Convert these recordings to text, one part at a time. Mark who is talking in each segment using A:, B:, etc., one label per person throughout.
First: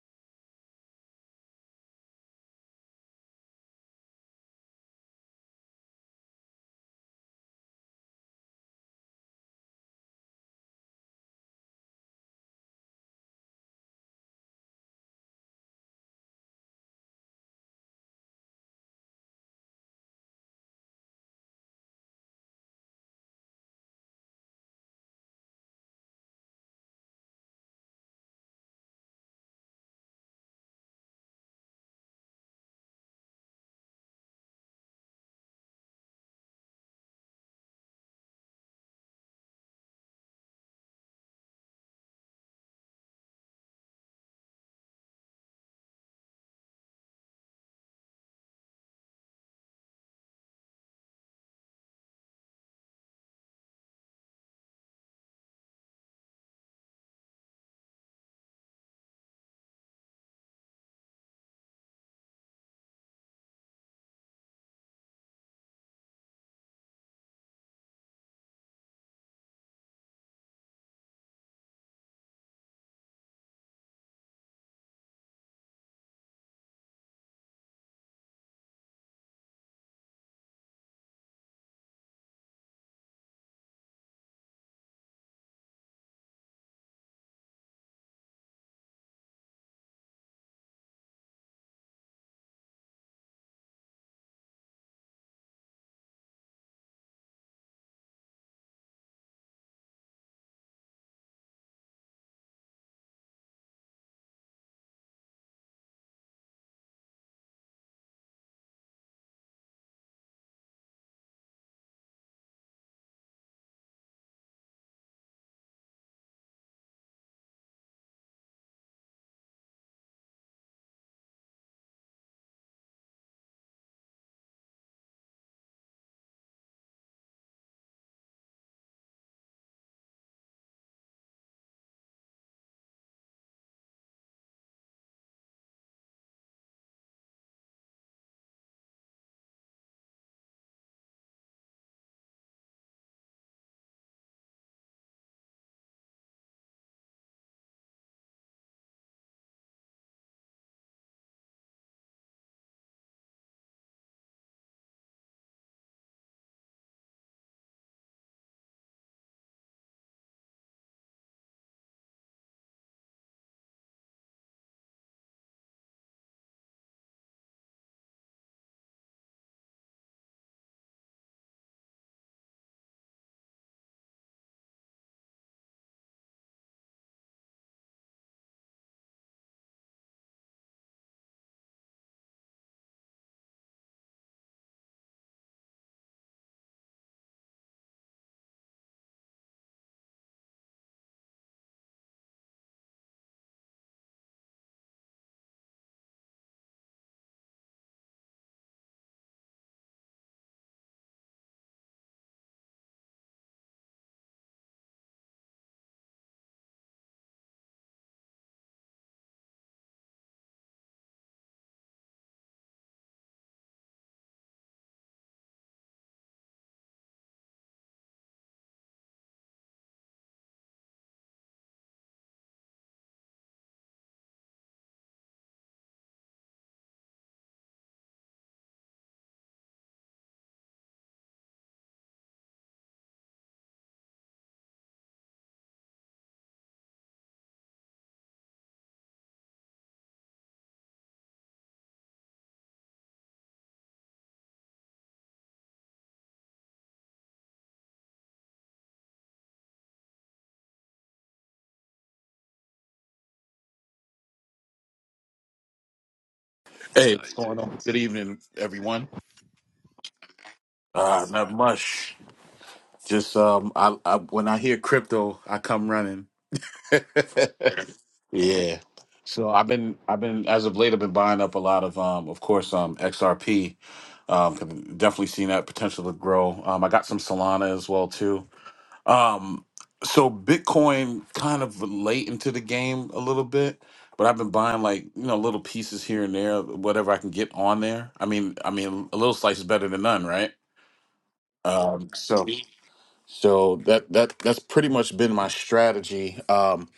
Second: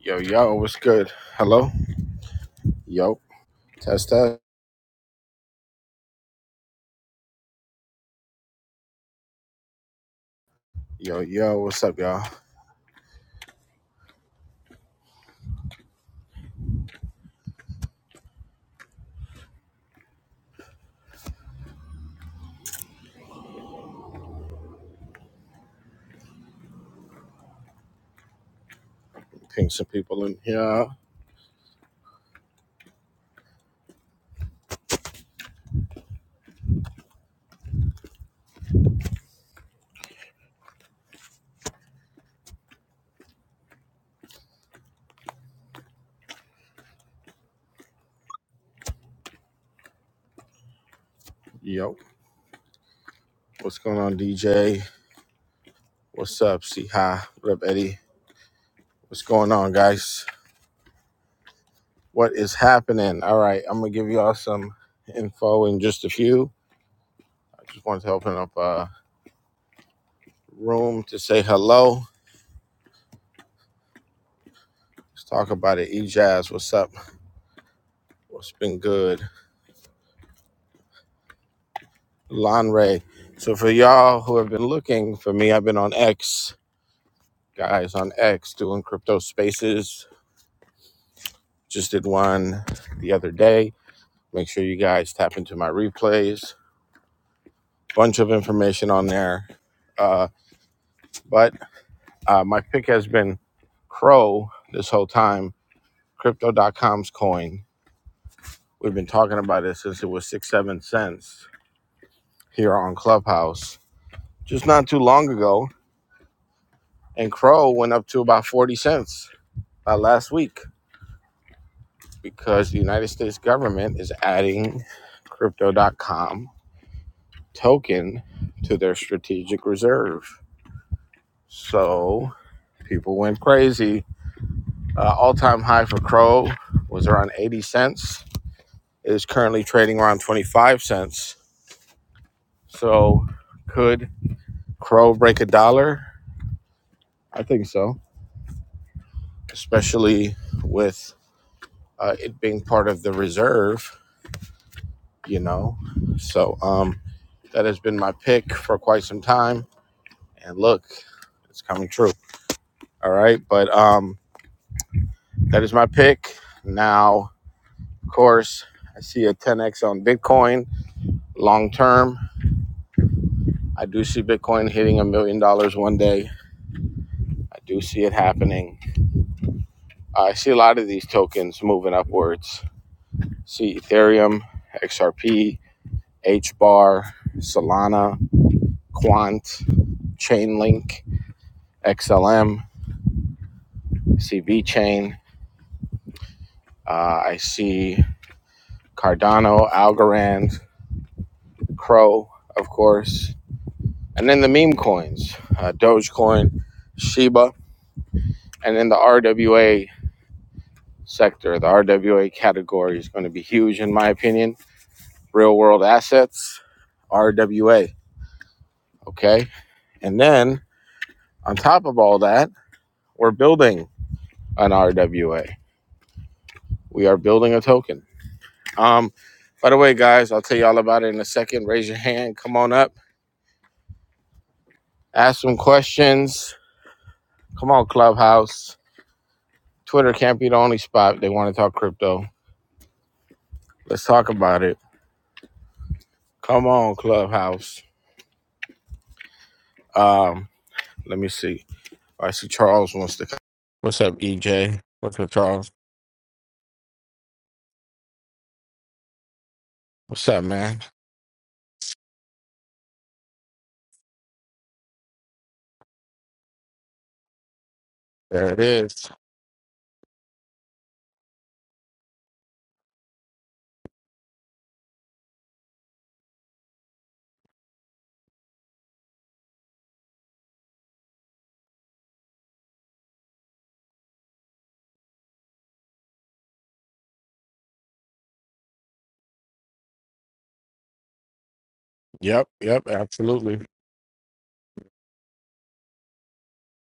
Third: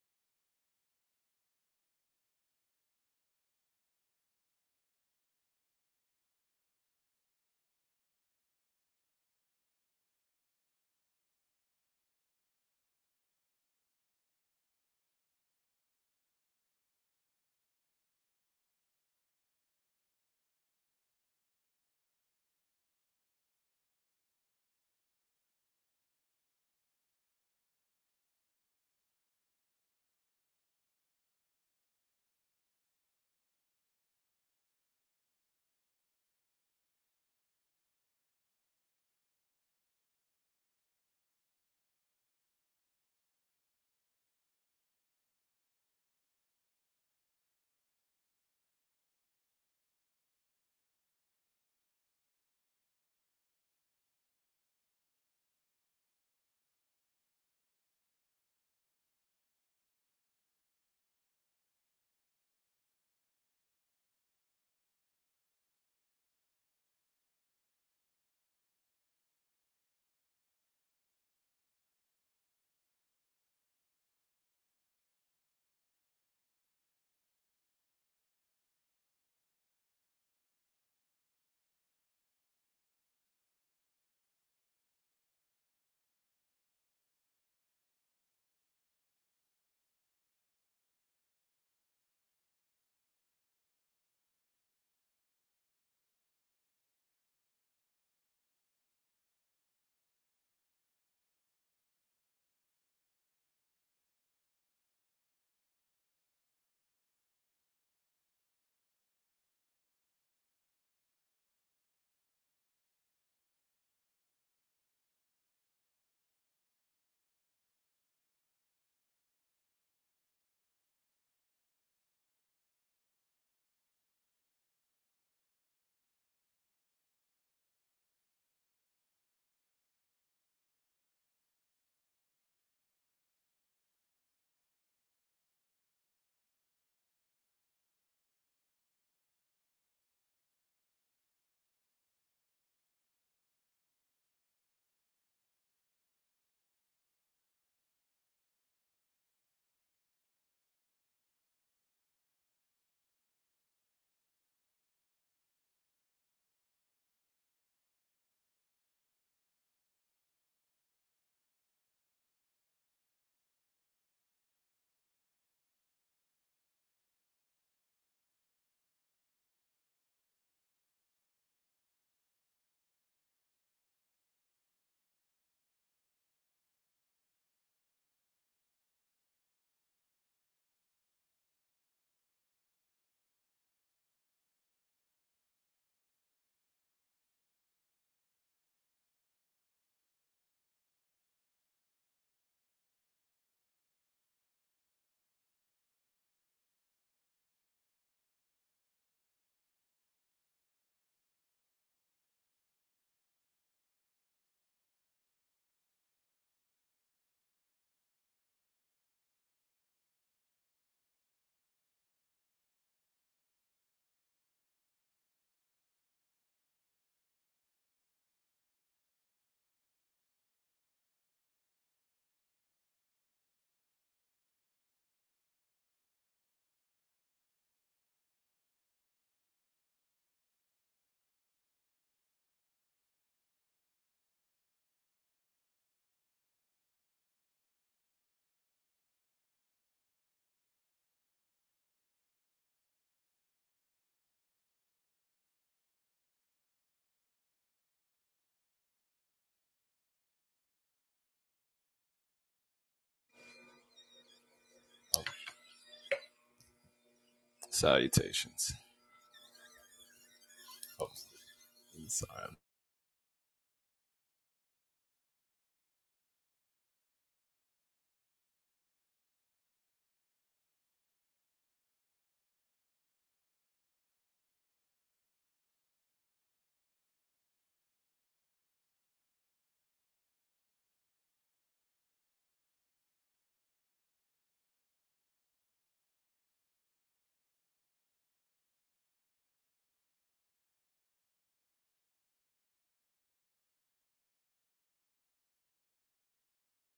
A: Yo, yo, what's good? Hello? Yo, test test. Yo, yo, what's up, y'all? Ping some people in here. Yo, what's going on, DJ? What's up, C Hi? What up, Eddie? What's going on, guys? What is happening? All right, I'm gonna give y'all some info in just a few. I just wanted to open up a room to say hello. Let's talk about it. E Jazz, what's up? What's been good? Lon Ray. So for y'all who have been looking for me, I've been on X. guys on X doing crypto spaces. Just did one the other day. Make sure you guys tap into my replays. Bunch of information on there. Uh, but uh, my pick has been Crow this whole time, Crypto. dot com's coin. We've been talking about it since it was six, seven cents here on Clubhouse just not too long ago. And Crow went up to about 40 cents uh, last week because the United States government is adding Crypto. dot com. token to their strategic reserve. So people went crazy. Uh, All time high for Crow was around 80 cents. It is currently trading around 25 cents. So could Crow break a dollar? I think so, especially with uh, it being part of the reserve, you know. So um, that has been my pick for quite some time. And look, it's coming true. All right. But um, that is my pick. Now, Of course, I see a 10x on Bitcoin long term. I do see Bitcoin hitting a million dollars one day. I do see it happening. Uh, I see a lot of these tokens moving upwards. See Ethereum, XRP, HBAR, Solana, Quant, Chainlink, XLM, see VChain. Uh, I see Cardano, Algorand, Crow, of course. And then the meme coins, uh, Dogecoin, Shiba, And then the RWA sector, the RWA category is going to be huge, in my opinion. Real world assets, RWA. Okay. And then on top of all that, we're building an RWA. We are building a token. Um, by the way, guys, I'll tell you all about it in a second. Raise your hand. Come on up. Ask some questions. Come on, Clubhouse. Twitter can't be the only spot they want to talk crypto. Let's talk about it. Come on, Clubhouse. Um, let me see. I see Charles wants to. come. What's up, EJ? What's up, Charles?
B: Hey, what's going on? Good evening,
C: Salutations.
B: everyone.
A: What's up, man?
C: Oh,
B: Uh, not much.
C: sorry.
B: Just um, I, I when I hear crypto, I come running.
A: There it
B: yeah.
A: is.
B: So I've been I've been as of late I've been buying up a lot of um, of course um XRP. Um, 'cause I've definitely seen that potential to grow. Um, I got some Solana as well too. Um, so Bitcoin kind of late into the game a little bit, but I've been buying like you know little pieces here and there, whatever I can get on there. I mean, I mean, a little slice is better than none, right? Um, so
A: Yep, yep, absolutely.
B: so that that that's pretty much been my strategy. Um,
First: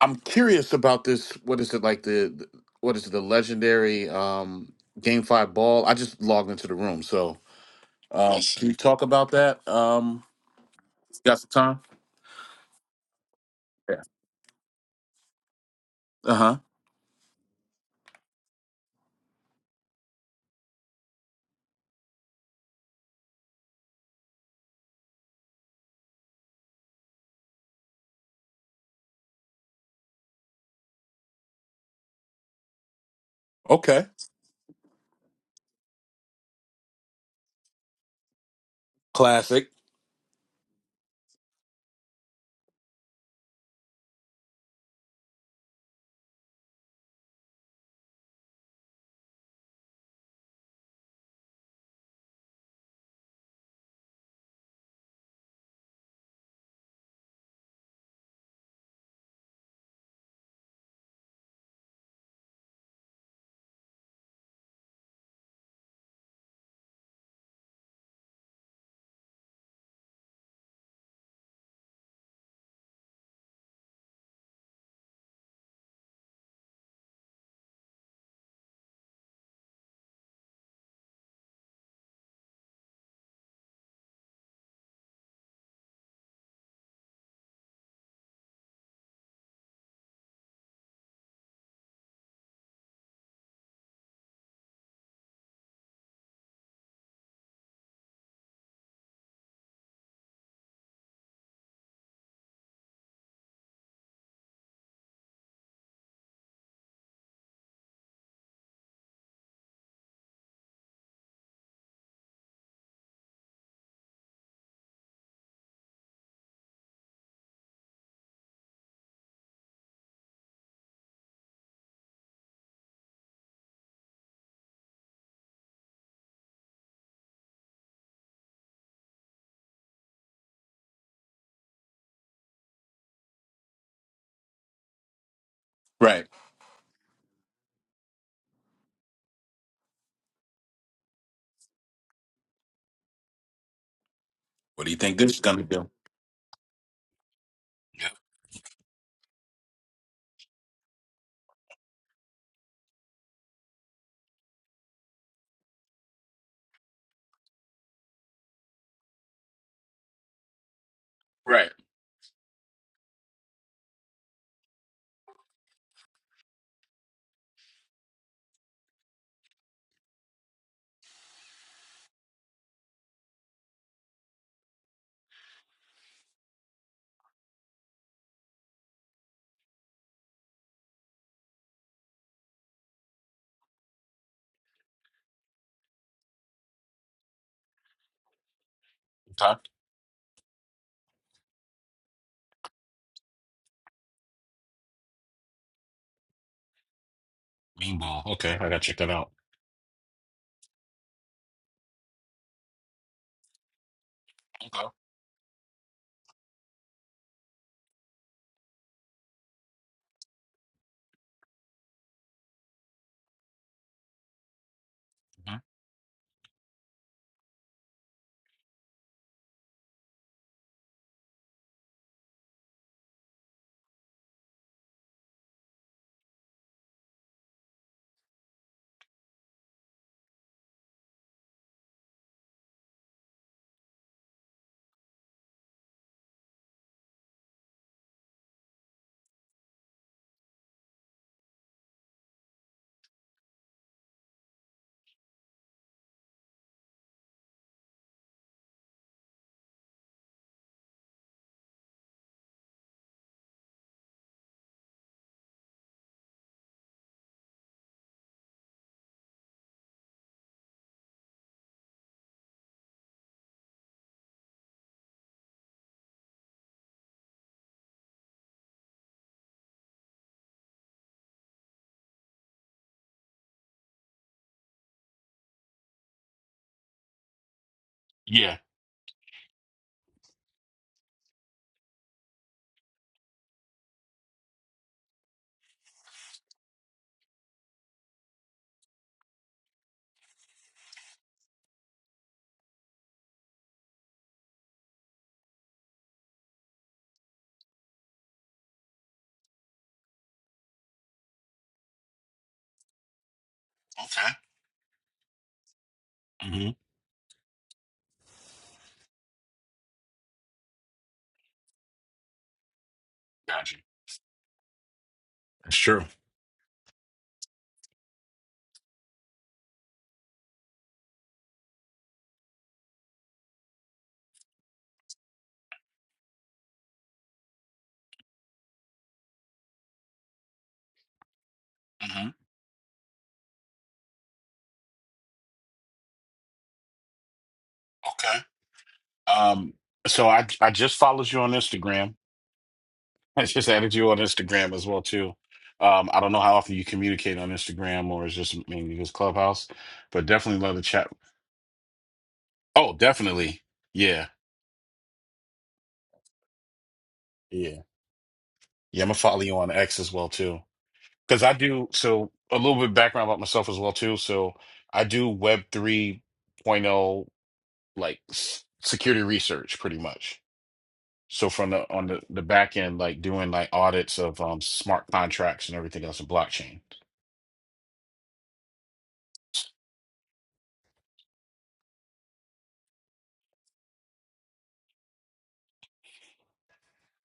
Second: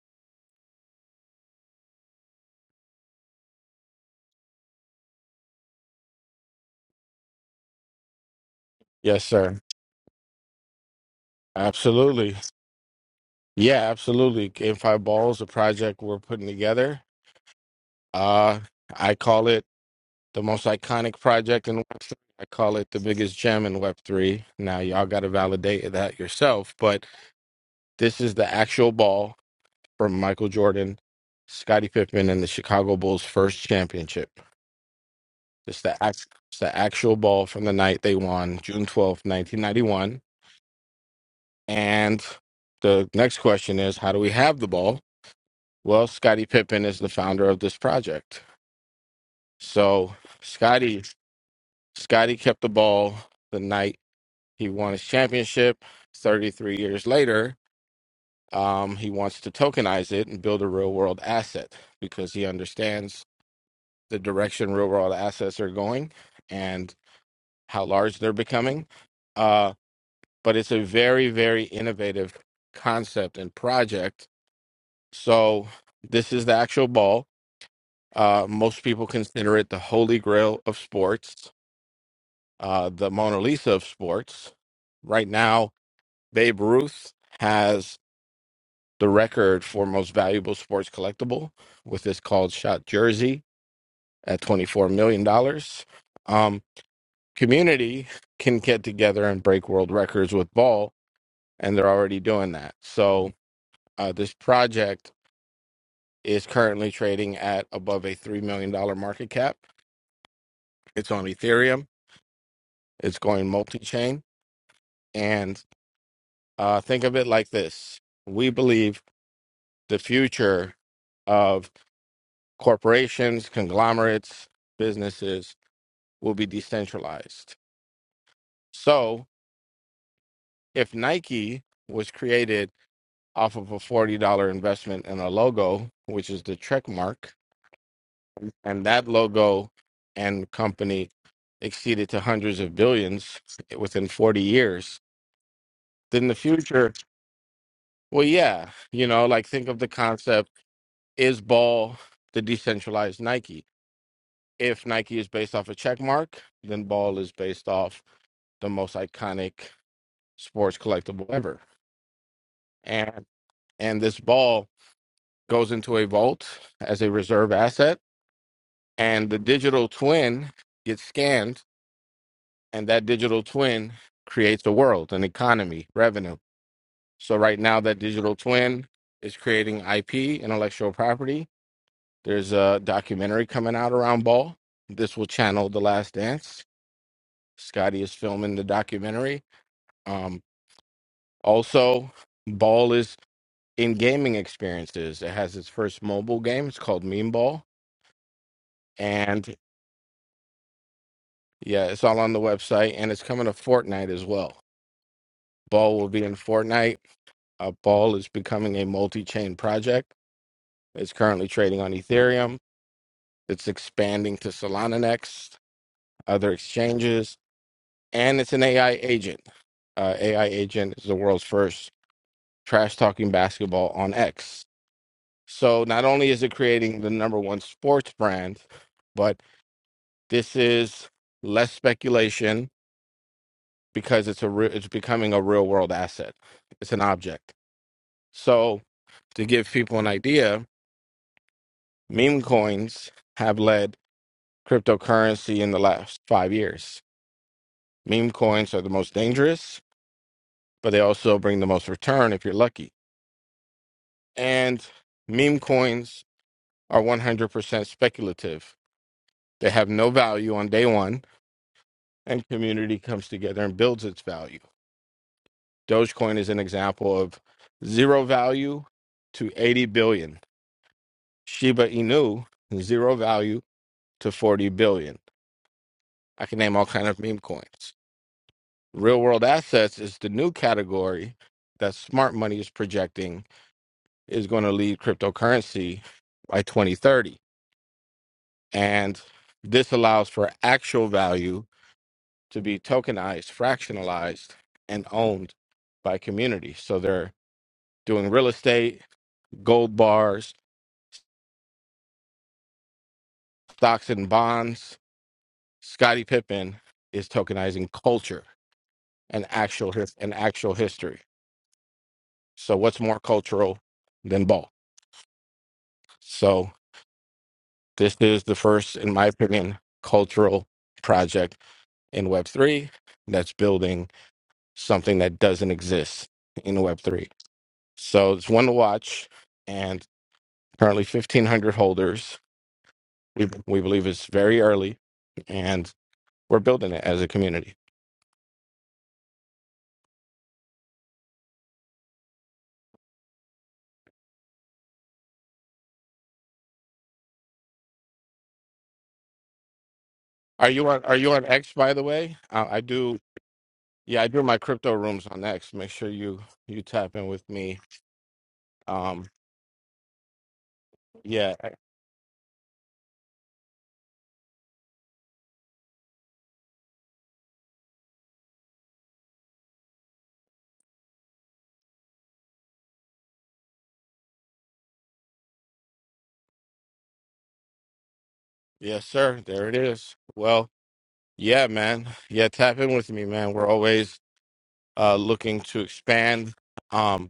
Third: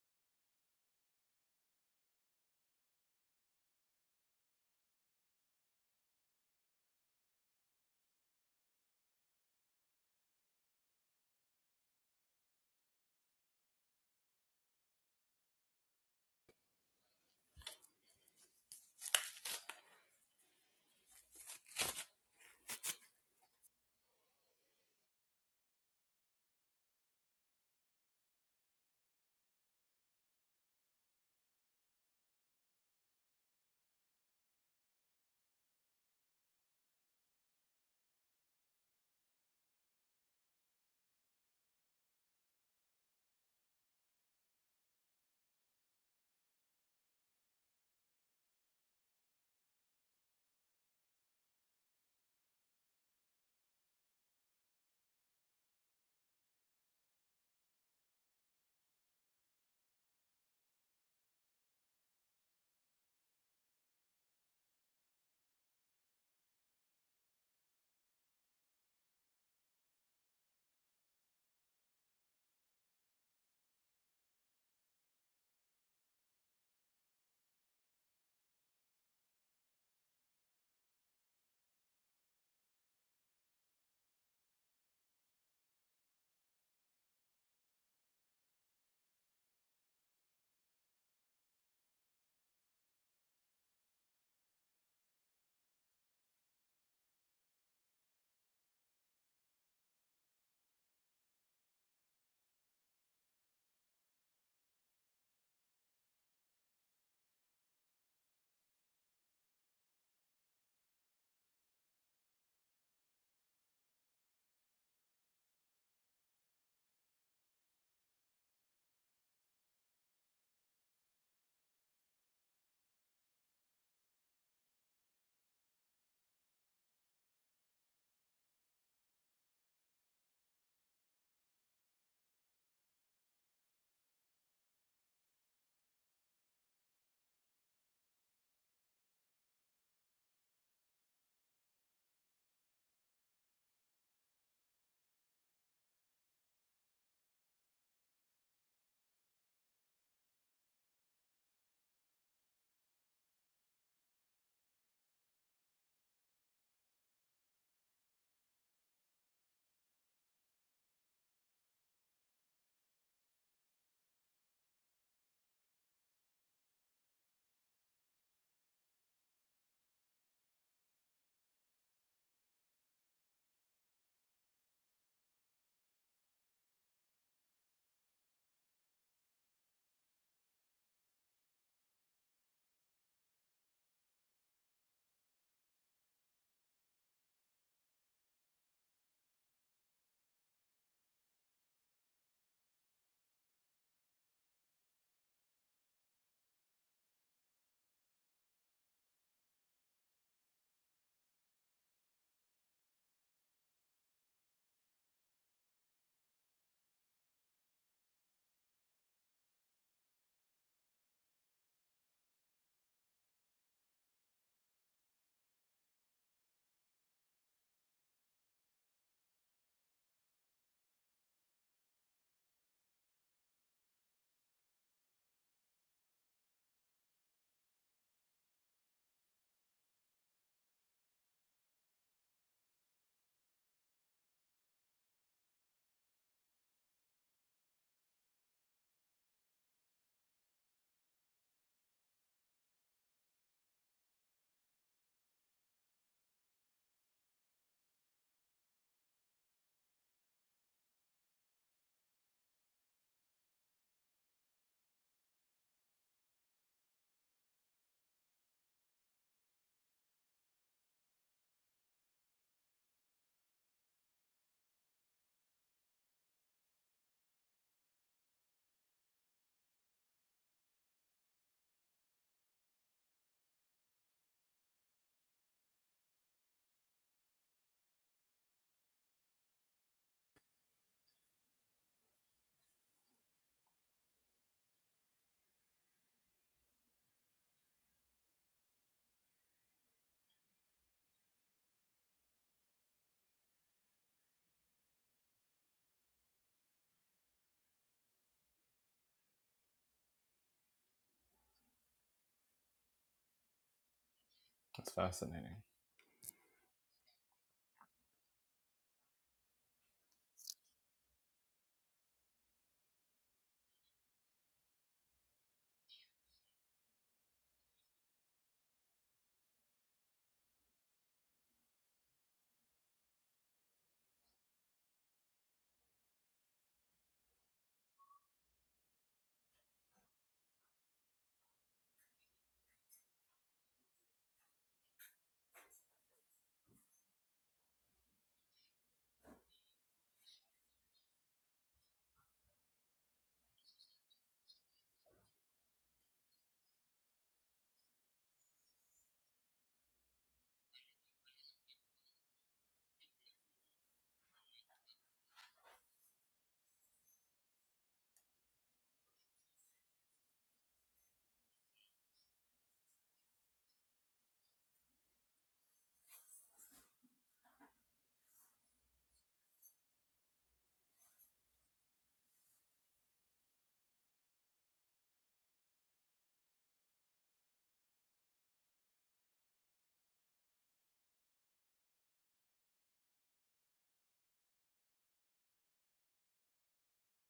B: I'm curious about this. What is it like the the- what is it, the legendary um game five ball? I just logged into the room, so um, can you talk
A: Yes,
B: about
A: sir.
B: that? Um, got some time?
A: Absolutely. Yeah,
B: Yeah.
A: absolutely. Game Five Balls, a project we're
B: Uh
A: putting
B: huh.
A: together. Uh, I call it the most iconic project in Web3. I call it the biggest gem in Web3. Now, y'all got to validate that yourself, but this is the actual ball from Michael Jordan, Scottie Pippen, and the Chicago Bulls' first
B: Okay.
A: championship. It's the act, it's the actual ball from the night they won, June twelfth, nineteen
B: Classic.
A: ninety one. And the next question is, how do we have the ball? Well, Scottie Pippen is the founder of this project. So Scottie Scottie kept the ball the night he won his championship. Thirty three years later, um, he wants to tokenize it and build a real world asset because he understands the direction real world assets are going and how large they're becoming Uh, but it's a very very innovative concept and project so this is the actual ball uh, most people consider it the holy grail of sports uh, the mona lisa of sports right now babe ruth has the record for most valuable sports collectible with this called shot jersey at $24 million dollars. um, community can get together and break world records with ball and they're already doing that so uh, this project is currently trading at above a $3 million dollars market cap. It's on Ethereum, it's going multi chain. And uh, think of it like this we believe the future of corporations, conglomerates, businesses will be decentralized. So if Nike was created off of a $40 investment in a logo,
B: Right.
A: which is the trek mark, and that logo and company exceeded to hundreds of billions within 40
B: What do you
A: years
B: think this is gonna do?
A: then the future well yeah you know like think of the concept is ball the decentralized nike if nike is based off a check mark then ball is based off the most iconic sports collectible ever
B: Right.
A: and and this ball goes into a vault as a reserve asset and the digital twin gets scanned and that digital twin creates a world, an economy, revenue. So right now, that digital twin is creating IP, intellectual property. There's a documentary coming out around Ball. This will channel The Last Dance. Scotty is filming the documentary.
B: Okay.
A: Um, also, Ball is in gaming experiences. It has its first mobile game. It's called Meme Ball,
B: Meanwhile. Okay, I gotta check that out.
A: and yeah, it's all on the website, and it's coming to Fortnite as well. Ball will be in Fortnite Uh, Ball is becoming a multi chain project. It's currently trading on Ethereum. It's expanding to Solana next, other exchanges, and it's an AI agent. Uh, AI agent is the world's first trash talking basketball on X. So not only is it creating the number one sports brand, but this is less speculation because it's a re- it's becoming a real world asset. It's an object. So to give people an idea, meme coins have led cryptocurrency in the last five years. Meme coins are the most dangerous, but they also bring the most return if you're lucky. And meme coins are 100% speculative. They have no value on day one, and community comes together and builds its value. Dogecoin is an example of zero value to 80 billion. Shiba Inu, zero value to 40 billion. I can name all kind of meme coins.
B: Yeah.
A: Real world assets is the new category that smart money is projecting is going to lead cryptocurrency by 2030. And this allows for actual value to be tokenized, fractionalized, and owned by communities. So they're doing real estate, gold bars, stocks and
B: Okay.
C: That's
A: bonds.
C: fascinating.
A: Scottie
B: Mm-hmm.
A: Pippen is tokenizing culture and actual his- and actual history. So what's more
B: Gotcha.
A: cultural than ball?
B: That's true.
A: So This is the first, in my opinion, cultural project in Web3 that's building something that doesn't exist in Web3. So it's one to watch, and currently 1,500
B: hmm
A: holders. We, we believe it's very early, and we're building it as a community.
B: Okay. Um. So I I just followed you on Instagram. I just added you on Instagram as well too. Um. I don't know how often you communicate on Instagram or it's just mainly just Clubhouse, but definitely
A: Are
B: love the
A: you on?
B: chat.
A: Are you on X? By the way, I, I
B: Oh,
A: do.
B: definitely.
A: Yeah,
B: Yeah.
A: I do my crypto rooms on X. Make sure you you tap in with me.
B: Yeah. Yeah. I'm gonna
A: Um,
B: follow you on X as well too. because I
A: yeah, I-
B: do so a little bit of background about myself as well too. So I do Web 3.0 like s- security research pretty much. So from the on the, the back end, like doing like audits of um, smart contracts and everything else in blockchain.
A: yes, sir. There it is. Well, yeah, man. Yeah, tap in with me, man. We're always uh looking to expand. Um,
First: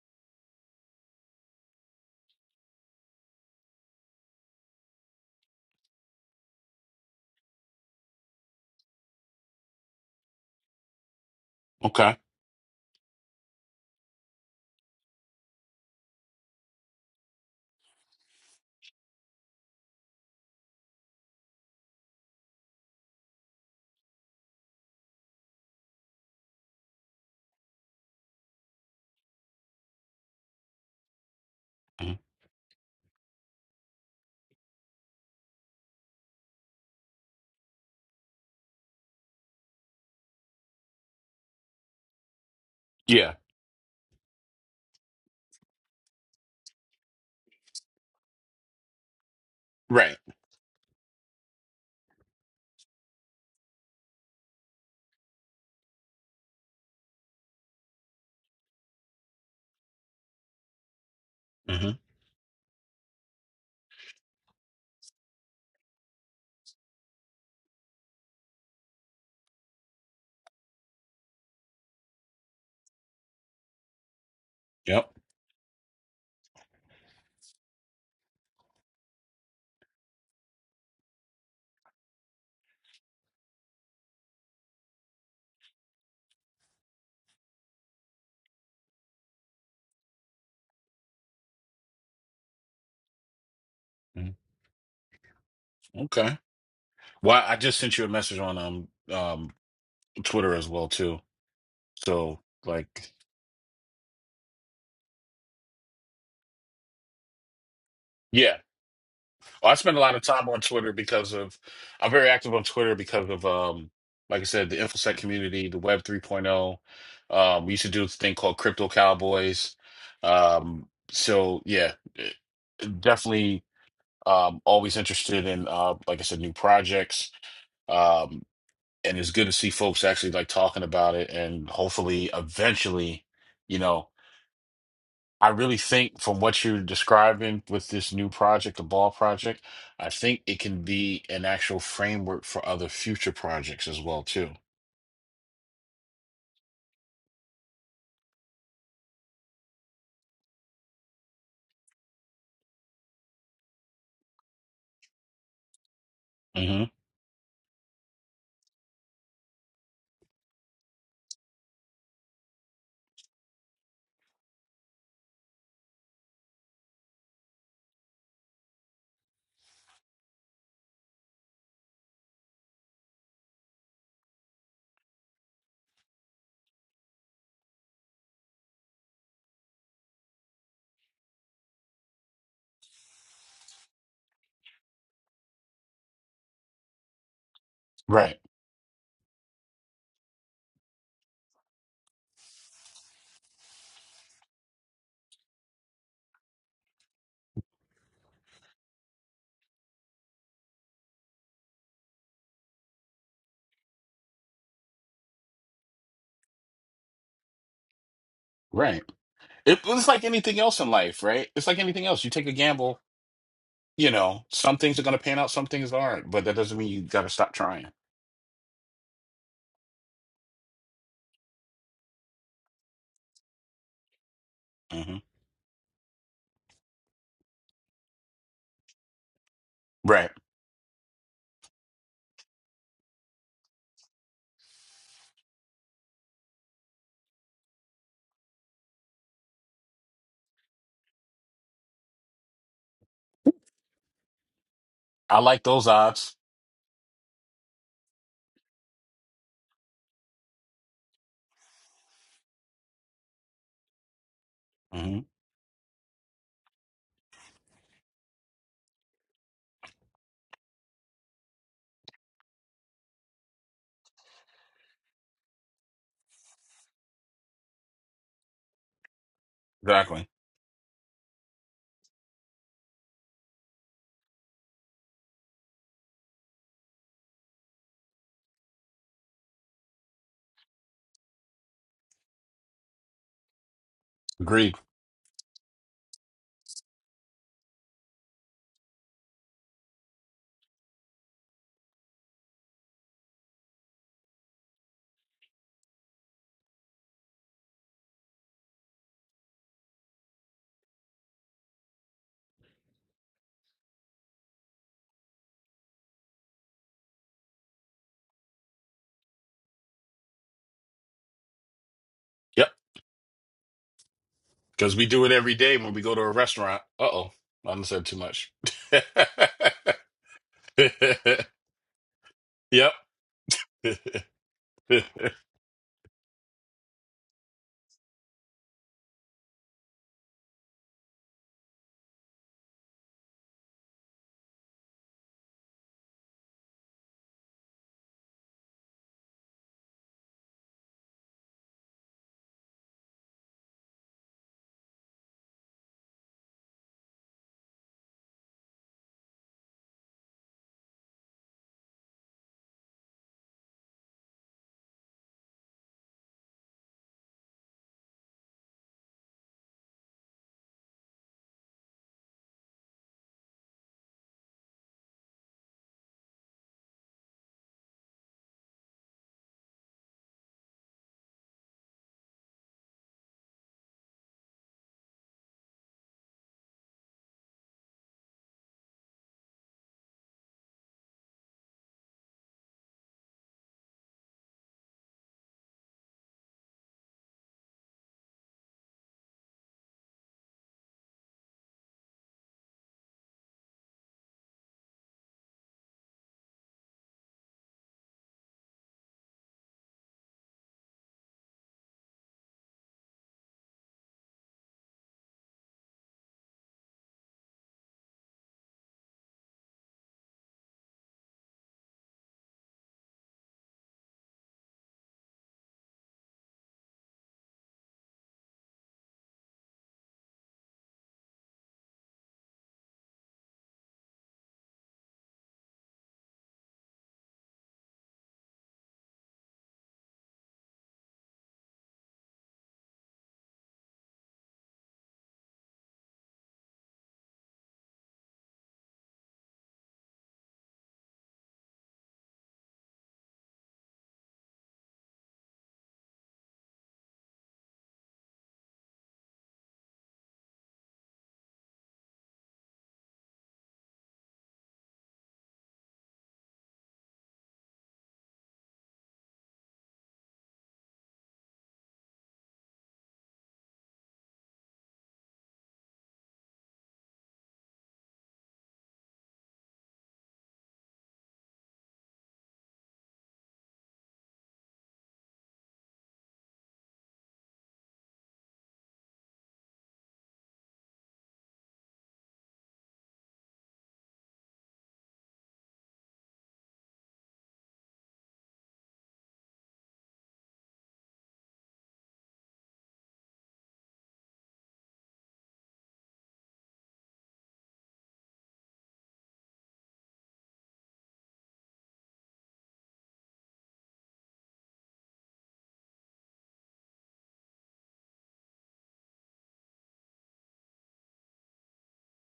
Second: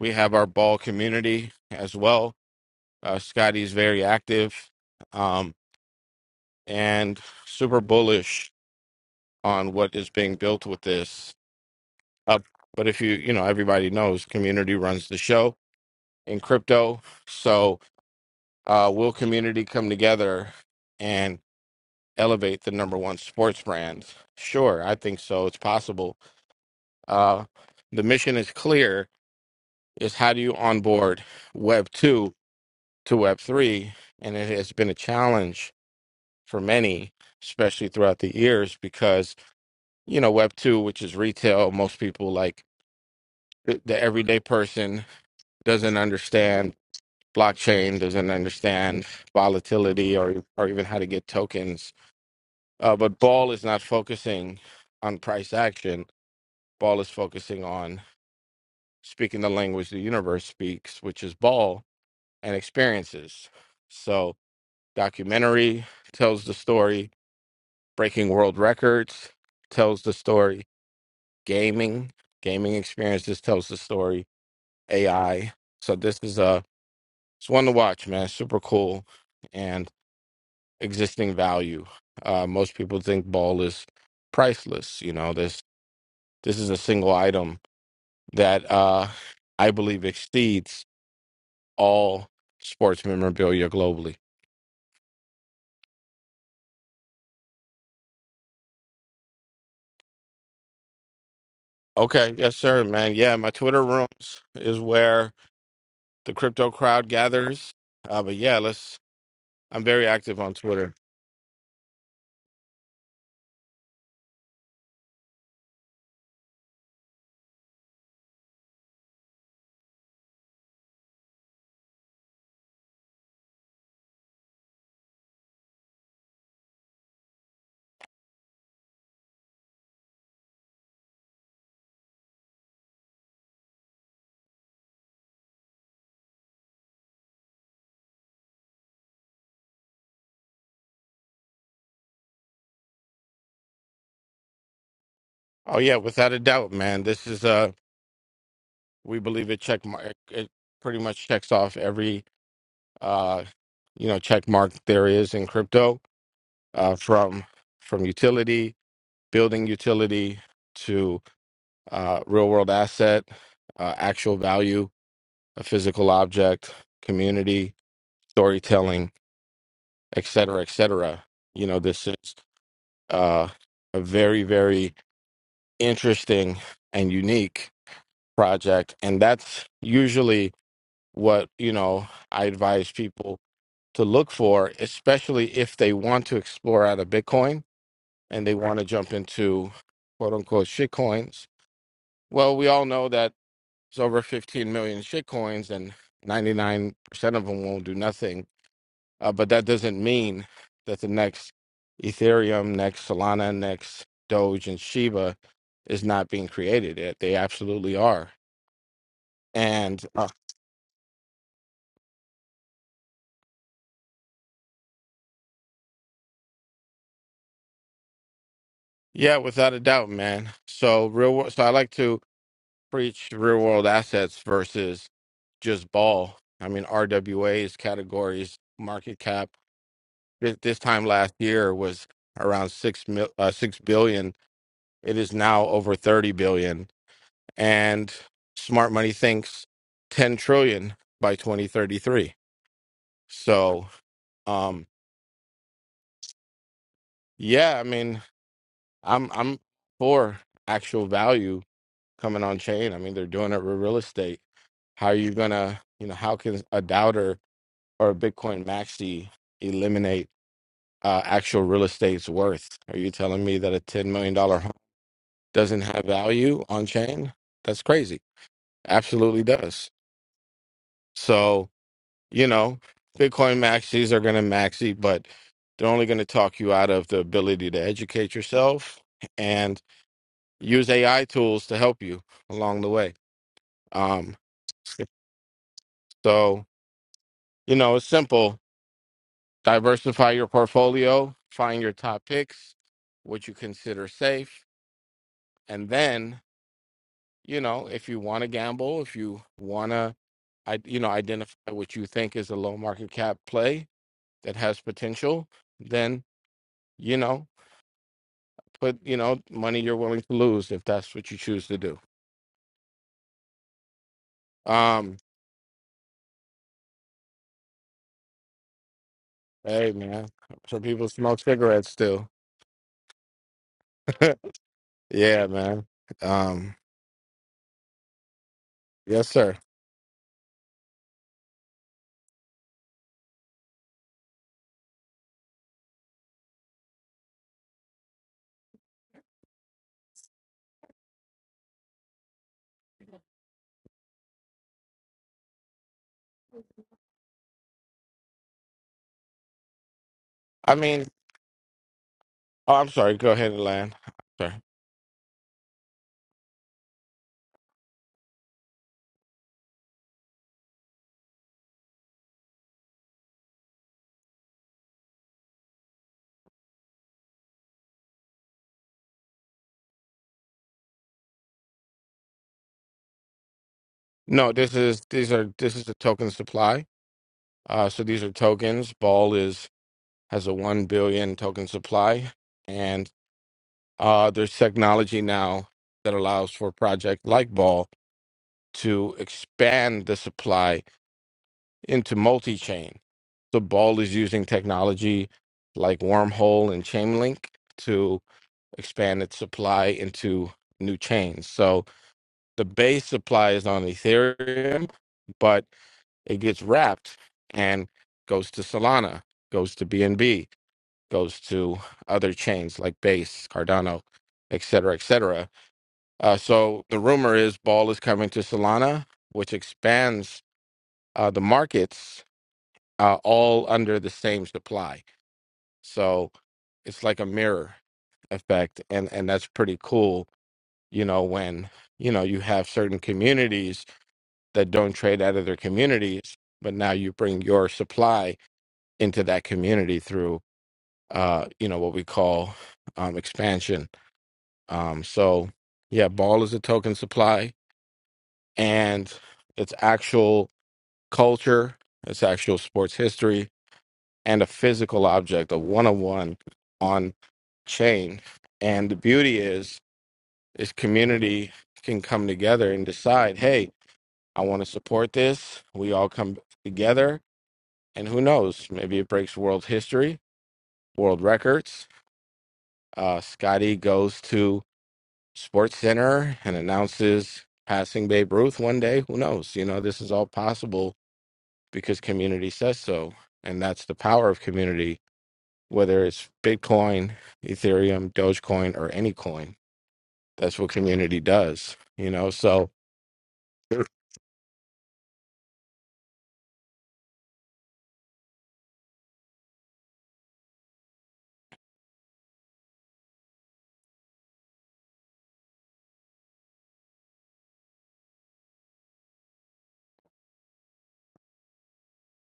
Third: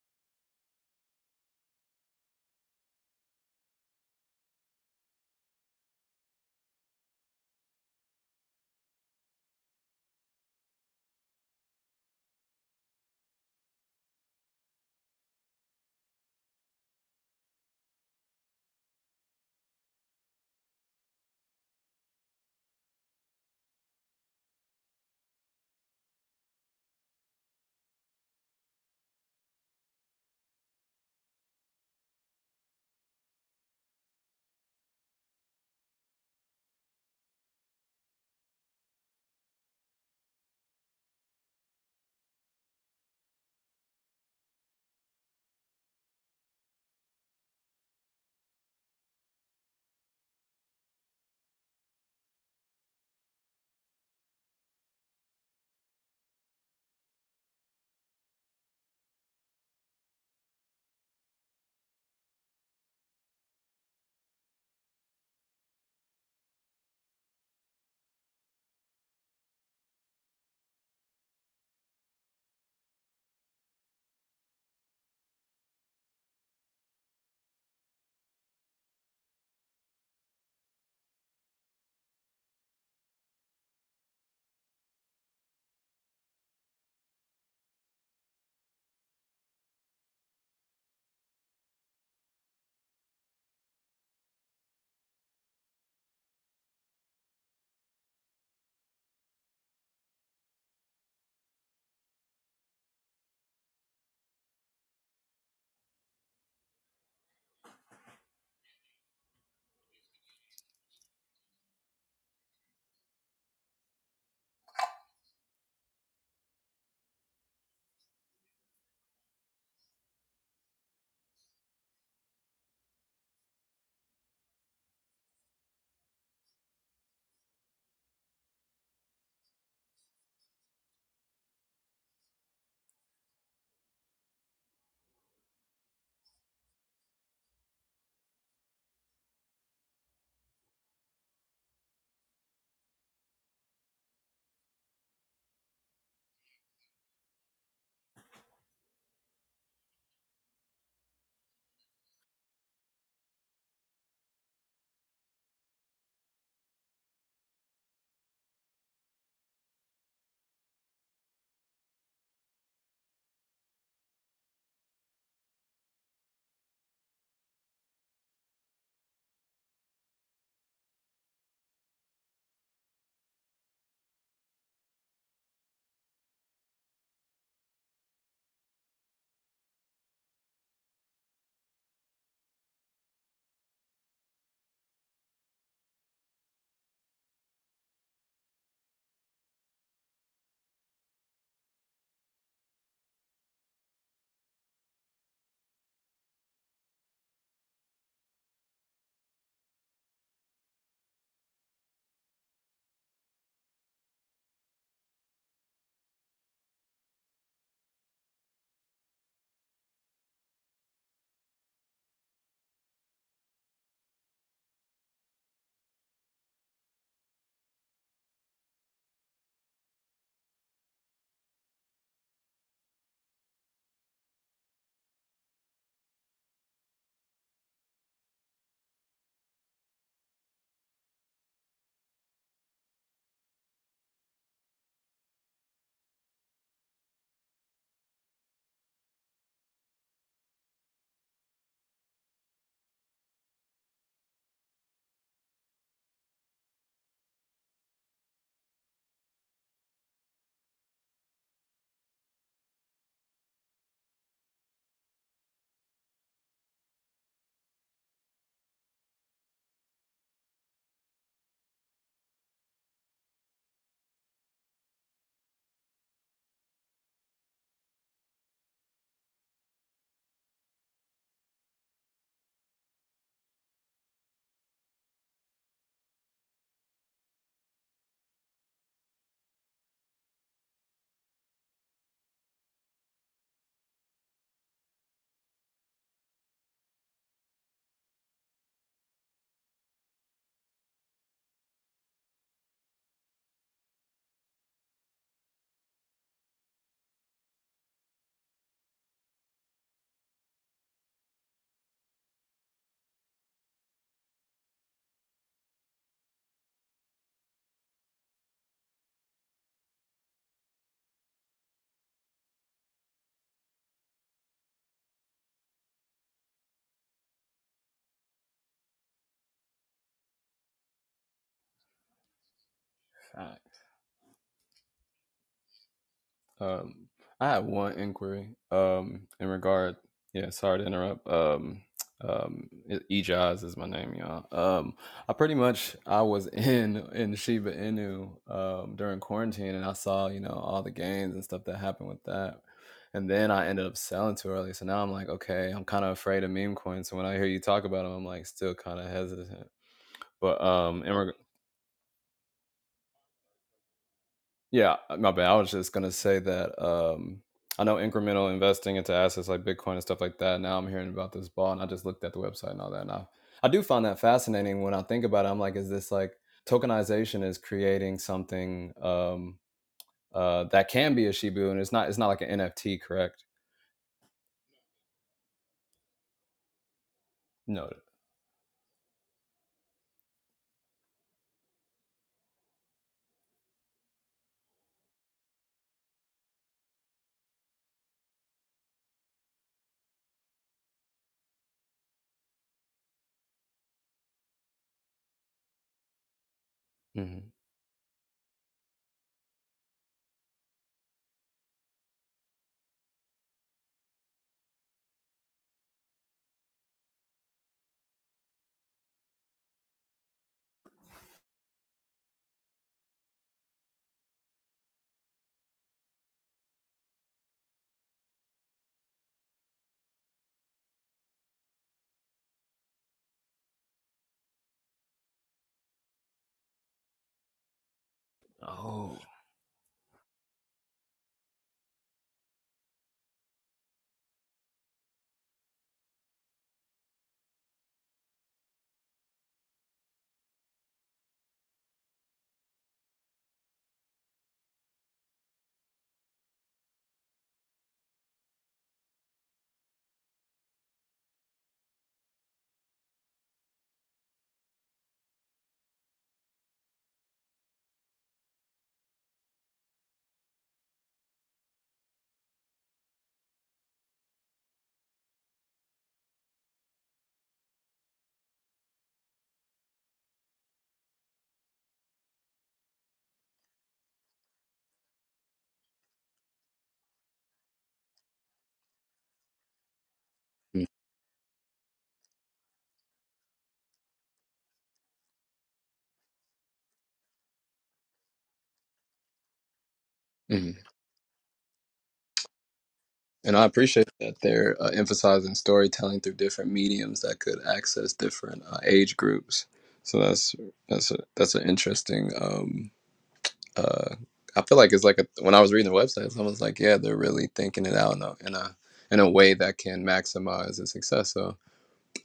A: we have our ball community as well. Uh, Scotty's very active, um, and super bullish on what is being built with this.
B: Okay.
A: Uh, but if you, you know, everybody knows community runs the show in crypto. So uh, will community come together and elevate the number one sports brands? Sure, I think so. It's possible. Uh, the mission is clear: is how do you onboard Web
B: Mhm.
A: two to Web three? And it has been a challenge for many, especially throughout the years, because you know Web two, which is retail, most people like
B: Yeah.
A: the, the everyday person doesn't understand blockchain, doesn't understand
B: Right.
A: volatility, or or even how to get tokens Uh, but Ball is not focusing on price action. Ball is focusing on speaking the language the universe speaks, which is Ball
B: hmm
A: and experiences. So, documentary tells the story, breaking world records tells the story, gaming, gaming experiences tells the story,
B: Yep.
A: AI. So, this is a it's one to watch, man. Super cool and existing value. Uh, most people think Ball is priceless. You know, this this is a single item that uh, I believe exceeds all sports memorabilia globally.
B: Mhm. Okay. Well, I just sent you a message on um um Twitter as well too.
A: Okay,
B: So
A: yes, sir,
B: like
A: man. Yeah, my Twitter rooms is where the crypto crowd gathers. Uh, but
B: yeah.
A: yeah, let's.
B: Well, I
A: I'm
B: spend a
A: very
B: lot of
A: active
B: time
A: on
B: on Twitter
A: Twitter.
B: because of I'm very active on Twitter because of um like I said the InfoSec community, the Web 3.0. Um, we used to do this thing called Crypto Cowboys. Um, so yeah, eh, definitely um always interested in uh like I said new projects. Um, and it's good to see folks actually like talking about it and hopefully eventually, you know. I really think from what you're describing with this new project, the ball project, I think it can be an actual framework for other future projects as well too.
A: Oh yeah, without a doubt, man. This is uh, we believe it check mark. It pretty much checks off every uh, you know, check mark there is in crypto.
B: hmm
A: Uh, from from utility, building utility uh, real world asset, uh, actual value, a physical object, community, storytelling, et cetera, et cetera. You know, this is uh, a very, very interesting and unique project. And that's usually what, you know, I advise people to look for, especially if they want to explore out of Bitcoin
B: Right.
A: and they want to jump into quote unquote shit coins. Well, we all know that It's over 15 million shitcoins, and 99% of them won't do nothing. Uh, but that doesn't mean that the next Ethereum, next Solana, next Doge, and Shiba is not being created. It- They absolutely are.
B: Right. It,
A: And
B: it's like
A: uh,
B: anything else in life, right? It's like anything else. You take a gamble, you know, some things are going to pan out, some things aren't, but that doesn't mean you got to stop trying.
A: yeah, without a doubt, man. So real. wor- So I like to preach real world assets versus
B: hmm
A: just ball. I mean, RWA's categories market cap
B: Right.
A: this, this time last year was around six mil, uh, six billion, It is now over 30 billion. And smart money thinks 10 trillion by 2033. So, um,
B: I like those odds.
A: yeah, I mean, I'm, I'm for actual value coming on chain. I mean, they're doing it with real estate. How are
B: hmm
A: you going to, you know, how can a doubter or a Bitcoin maxi eliminate uh, actual real estate's worth? Are you telling me that a $10 million dollar home doesn't have value on chain? That's crazy. Absolutely does.
B: Exactly.
A: So, you know, Bitcoin maxis are going to maxi, but they're only going to talk you out of the ability to educate yourself and use AI tools to help you along the way. Um,
B: Agreed.
A: so, you know, it's simple. Diversify your portfolio, find your top picks, what you consider safe. And then, you know, if you want to gamble, if you want to, I, you know, identify what you think is a low market cap play that has potential, then, you know, but you know, money you're willing to lose if that's what you choose to do.
B: Yep. Because we
A: Um,
B: do it every day when we go to a restaurant. Uh-oh. I done said too much.
A: hey man, some people smoke cigarettes still.
B: Yep.
C: Fact.
B: yeah,
A: yeah, man. Um,
C: Um, I had one inquiry.
A: yes,
C: Um, in
A: sir.
C: regard, yeah, sorry to interrupt. Um, um, Ejaz is my name, y'all. Um, I pretty much I was in in Shiba Inu um during quarantine, and I saw you know all the gains and stuff that happened with that. And then I ended up selling too early, so now I'm like, okay, I'm kind of afraid of meme coins. So when I hear you talk about them, I'm like still kind of hesitant. But
A: I
C: um,
A: mean,
C: in, reg-
A: oh, I'm sorry. Go ahead, Lan. Sorry.
C: Yeah, uh, my bad. I was just gonna say that um, I know incremental investing into assets like Bitcoin and stuff like that. Now I'm hearing about this ball, and I just looked at the website and all that. And I, I do find that fascinating when I think about it. I'm like, is this like tokenization is creating something um, uh, that can be a Shibu, and it's not. It's not like an NFT, correct?
A: No, this is these are this is the token supply. Uh,
C: No.
A: so these are tokens. Ball is has a one billion token supply, and uh, there's technology now that allows for a project like Ball to expand the supply into multi chain. So Ball is using technology like Wormhole and
C: hmm
A: Chainlink to expand its supply into new chains. So the base supply is on Ethereum, but it gets wrapped and goes to Solana, goes to BNB, goes to other chains like Base, Cardano, et cetera, et cetera. Uh, so the rumor is Ball is coming to Solana, which expands uh, the markets uh, all under the same supply. So it's like a mirror effect, and
C: Oh.
A: and that's pretty cool. You know, when you know you have certain communities that don't trade out of their communities, but now you bring your supply into that community through uh, you know what we call um, expansion. Um, so yeah, ball is a token supply, and it's actual culture, it's actual sports history, and a physical object, a one-on-one on chain. And the beauty is, is community can come together and decide, hey, I want to support this. We all come together, and who knows? Maybe it breaks world history, world records. Uh, Scotty goes to Sports Center and announces passing Babe Ruth one day. Who knows? You know, this is all possible because community says so, and that's the power of community whether it's Bitcoin, Ethereum, Dogecoin, or any coin. That's
C: Mhm.
A: what community does, you know. So,
C: And I
A: and
C: appreciate that they're uh, emphasizing storytelling through different mediums that could access different uh, age groups. So that's that's a, that's an interesting. Um, uh, I feel like it's like a, when I was reading the website, someone was like, "Yeah, they're really thinking it out in a in a, in a way that can maximize its success." So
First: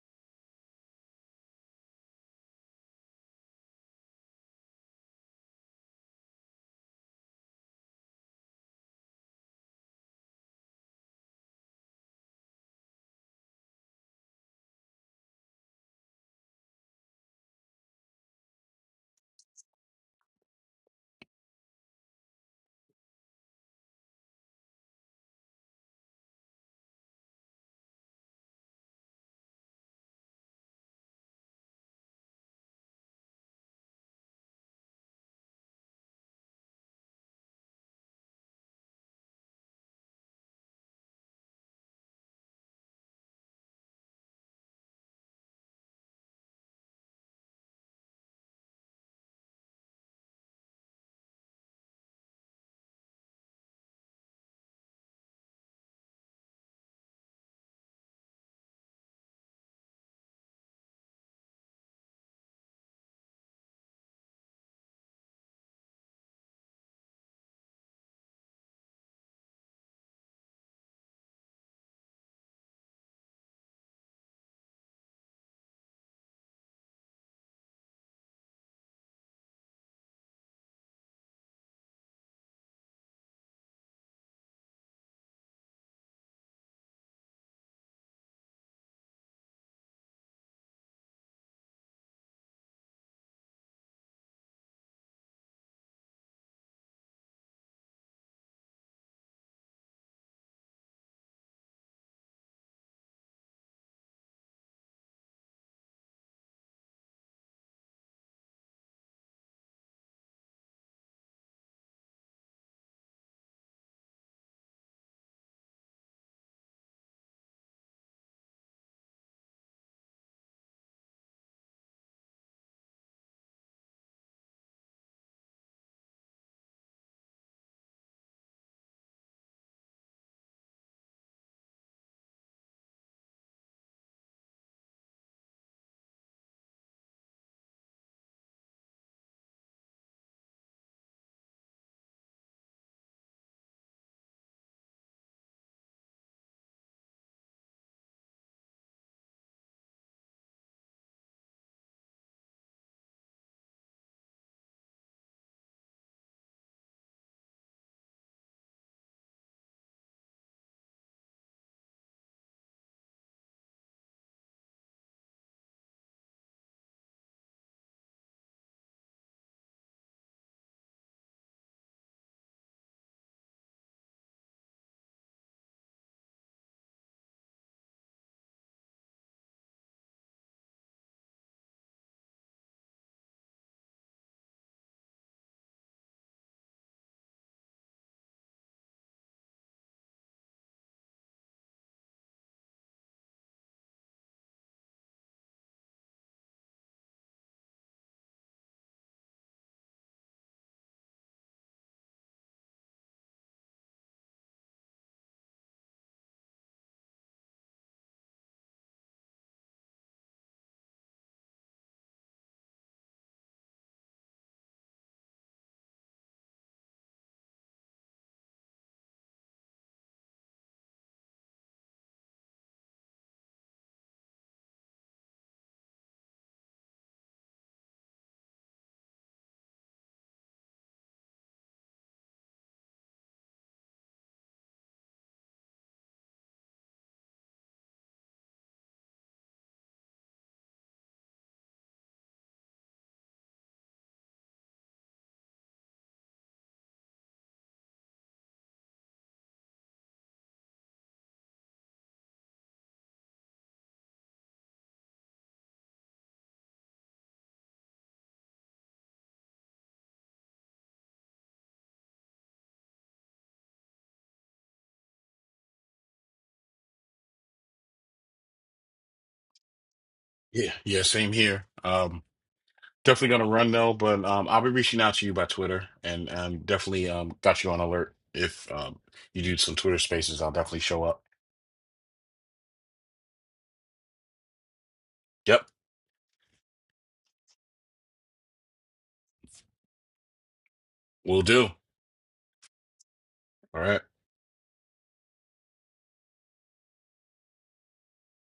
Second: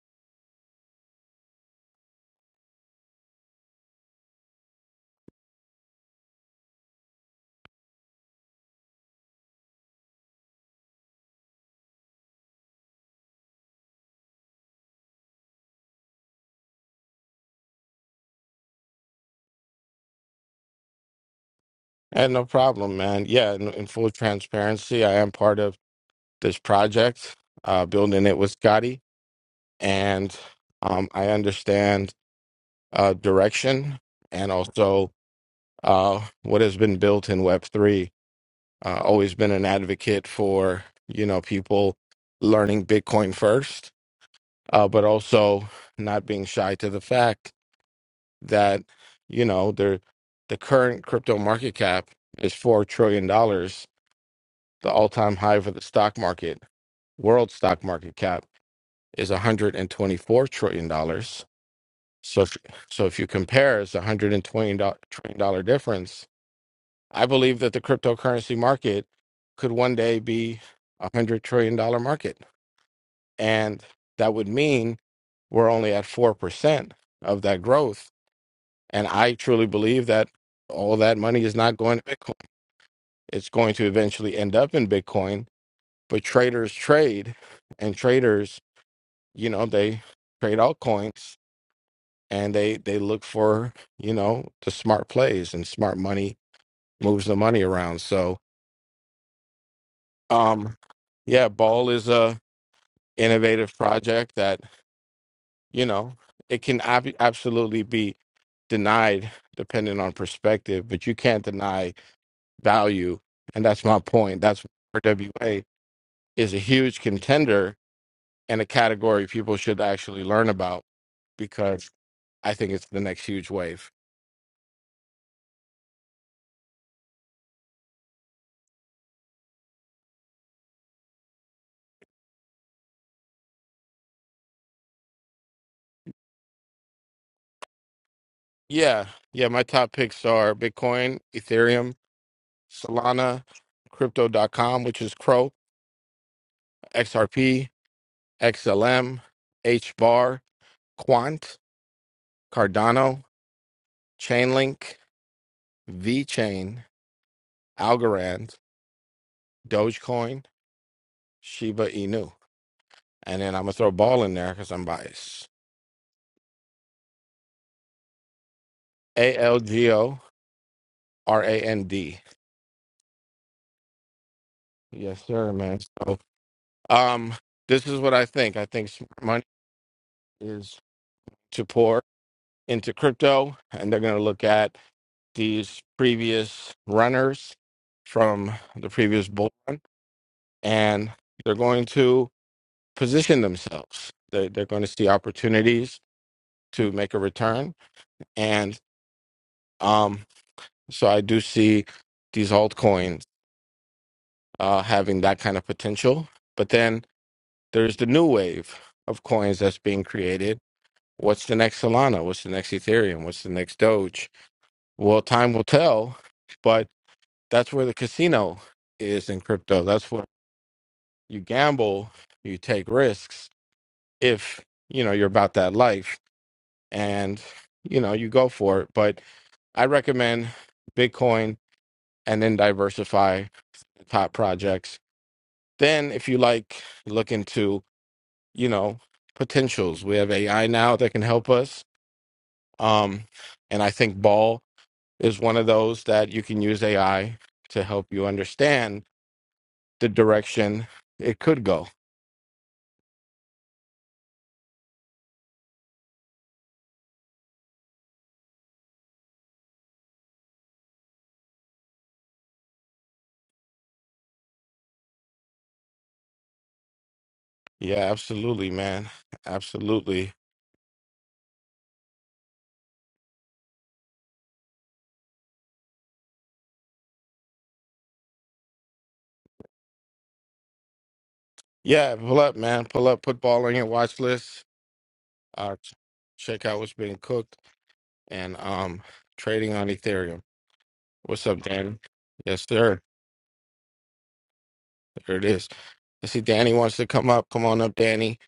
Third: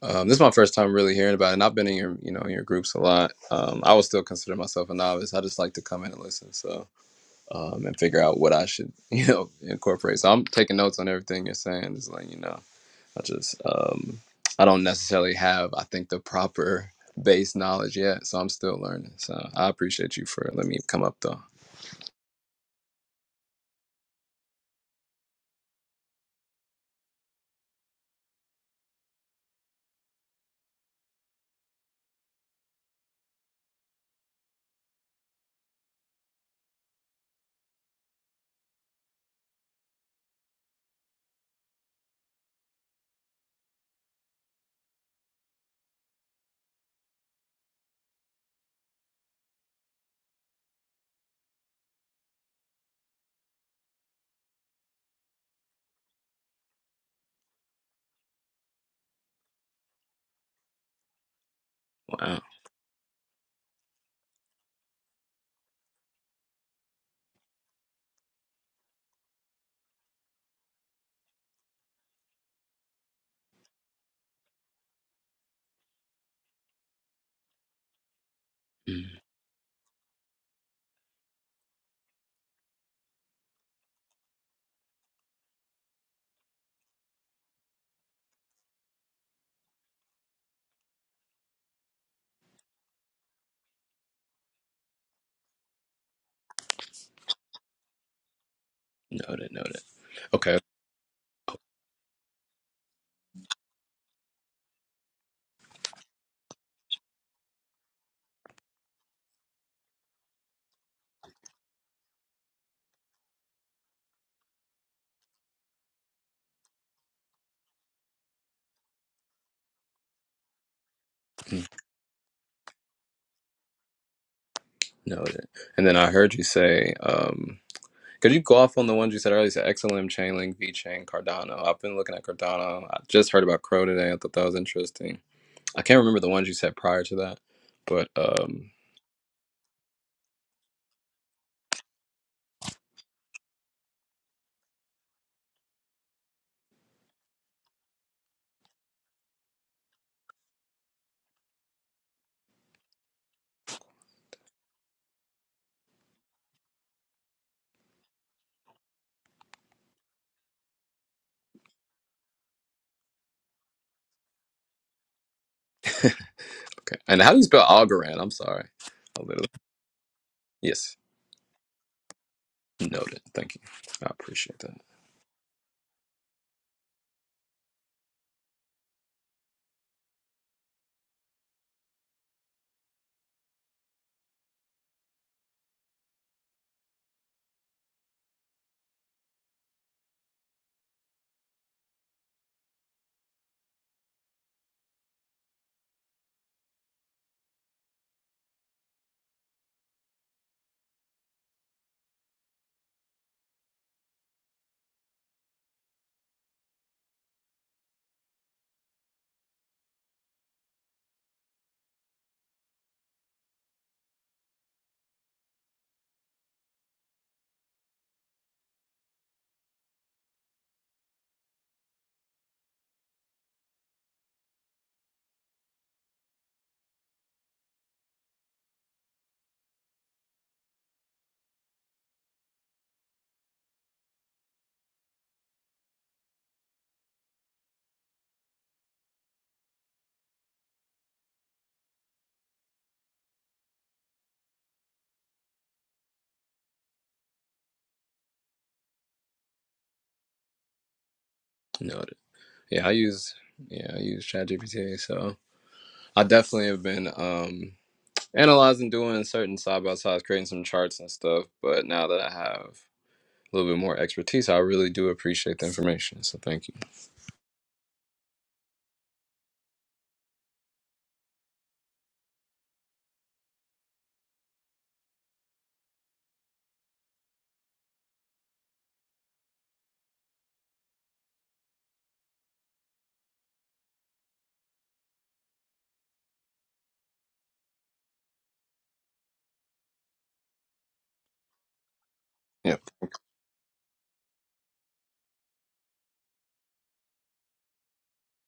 C: um, this is my first time really hearing about it, and I've been in your you know in your groups a lot. Um, I would still consider myself a novice. I just like to come in and listen. So um, and figure out what I should, you know, incorporate. So I'm taking notes on everything you're saying, just letting you know. I just, um, I don't necessarily have, I think, the proper base knowledge yet, so I'm still learning. So I appreciate you for letting me come up though.
A: no problem, man. Yeah, in, in full transparency, I am part of this project, uh, building it with Scotty, and um, I understand uh, direction and also uh, what has been built in Web three. Uh, always been an advocate for you know people learning Bitcoin first, uh, but also not being shy to the fact that you know their the current crypto market cap is four trillion dollars. The all time high for the stock market, world stock market cap is one hundred and twenty four trillion dollars.
C: Wow.
A: So if, so if you compare, it's a one hundred and twenty trillion dollar difference. I believe that the cryptocurrency market could one day be a hundred trillion dollar market, and that would mean we're only at four percent of that growth
C: Mm.
A: And I truly believe that all that money is not going to Bitcoin. It's going to eventually end up in Bitcoin. But traders trade, and traders, you know, they trade altcoins and they they look for you know the smart plays and smart money moves the money around. So,
C: Noted, noted. Okay,
A: um, yeah, Ball is a innovative project that you know it can ab- absolutely be denied depending on perspective, but you can't deny value. And that's my point. That's why RWA is a huge contender and a category people should actually learn about
C: Mm.
A: because I think it's the next huge wave.
C: noted. And then I heard you say, um, could you go off on the ones you said earlier? You said XLM, Chainlink, VChain, Cardano. I've been looking at Cardano. I just heard about Crow today. I thought that was interesting. I can't remember the ones you said prior to that, but um,
A: Yeah. Yeah. My top picks are Bitcoin, Ethereum, Solana, Crypto. dot com, which is Crow, XRP, XLM, HBAR, Quant, Cardano, Chainlink, VChain, Algorand, Dogecoin, Shiba Inu. And then I'm gonna throw ball in there because I'm biased.
C: Okay. And how do you spell Algorand? I'm sorry. A
A: A
C: little.
A: L G O
C: Yes.
A: R A N D.
C: Noted. Thank you. I appreciate that.
A: Yes, sir, man. So um this is what I think. I think smart money is to pour into crypto and they're gonna look at these previous runners from the previous bull run and they're going to position themselves. They they're going to see opportunities to make a return. And um so I do see these altcoins. uh, having that kind of potential. But then there's the new wave of coins that's being created. What's the next Solana? What's the next Ethereum? What's the next Doge? Well, time will tell, but that's where the casino is in crypto. That's where you gamble, you take risks if you know you're about that life and you know you go for it. But I recommend Bitcoin and then diversify top projects. Then, if you like, look into you know potentials. We have AI now that can help us, um, and I think Ball is one of those that you can use AI to help you understand the direction it could go.
C: Noted. Yeah, I use yeah, I use ChatGPT. So I definitely have been um analyzing, doing certain side by sides, creating some charts and stuff. But now that I have a little bit more expertise, I really do appreciate the information. So thank you.
A: Yeah, absolutely, man. Absolutely.
B: yeah, same here. Um, definitely gonna run though, but um, I'll be reaching out to you by Twitter, and um, definitely um, got you on alert. If um, you do some Twitter spaces, I'll definitely show up.
A: Yeah, pull up, man. Pull up, put ball on your watch list.
B: Yep,
A: Uh, ch- check out what's being cooked and um trading on Ethereum.
B: we'll
A: What's up,
B: do.
A: Danny? Yes,
C: Yeah.
A: sir.
B: All right.
A: There it is. I see Danny wants to come up. Come on up, Danny.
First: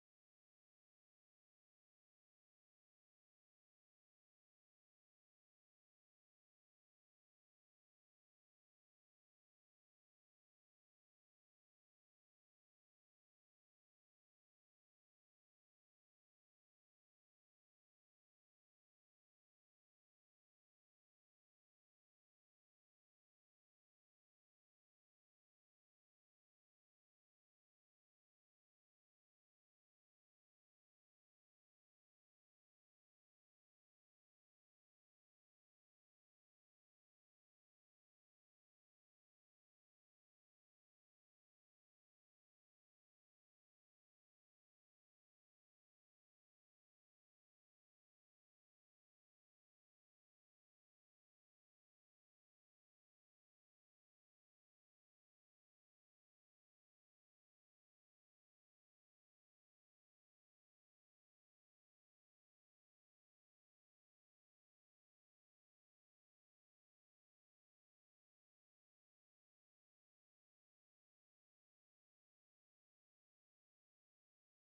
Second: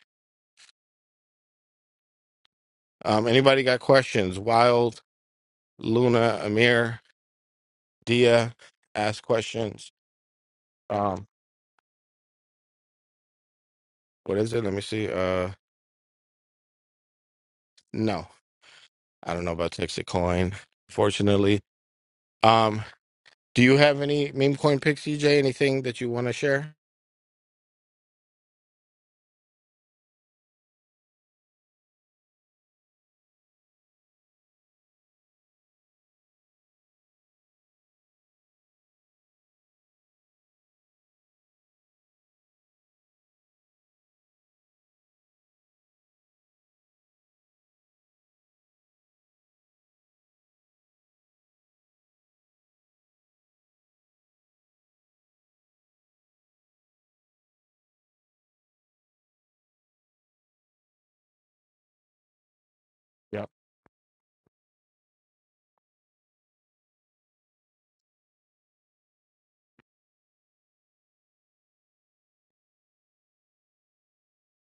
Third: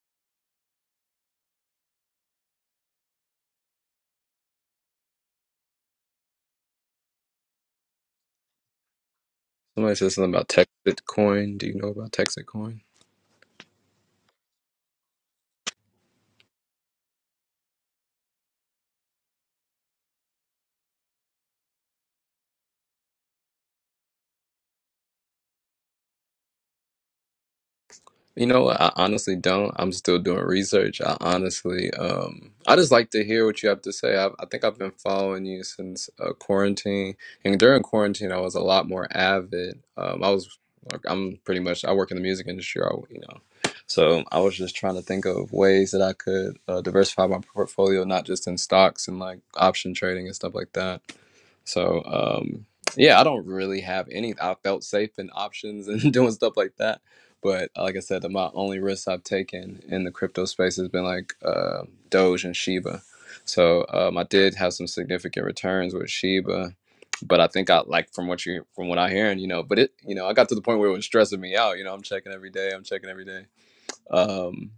A: Um, anybody got questions? Wild Luna, Amir, Dia, ask questions.
C: Somebody said something about Texit
A: Um,
C: Coin. Do you know about Texit Coin?
A: what is it? Let me see. Uh, no, I don't know about Texas Coin, fortunately. Um, do you have any meme coin picks, CJ? Anything that you want to share?
C: You know what? I honestly don't. I'm still doing research. I honestly, um, I just like to hear what you have to say. I, I think I've been following you since uh, quarantine, and during quarantine, I was a lot more avid. Um, I was, like, I'm pretty much, I work in the music industry, I, you know, so I was just trying to think of ways that I could uh, diversify my portfolio, not just in stocks and like option trading and stuff like that. So, um, yeah, I don't really have any. I felt safe in options and doing stuff like that but like I said, the, my only risks I've taken in the crypto space has been like uh, Doge and Shiba.
A: Yep.
C: So um, I did have some significant returns with Shiba, but I think I like from what you from what I hearing, you know. But it, you know, I got to the point where it was stressing me out. You know, I'm checking every day. I'm checking every day. Um,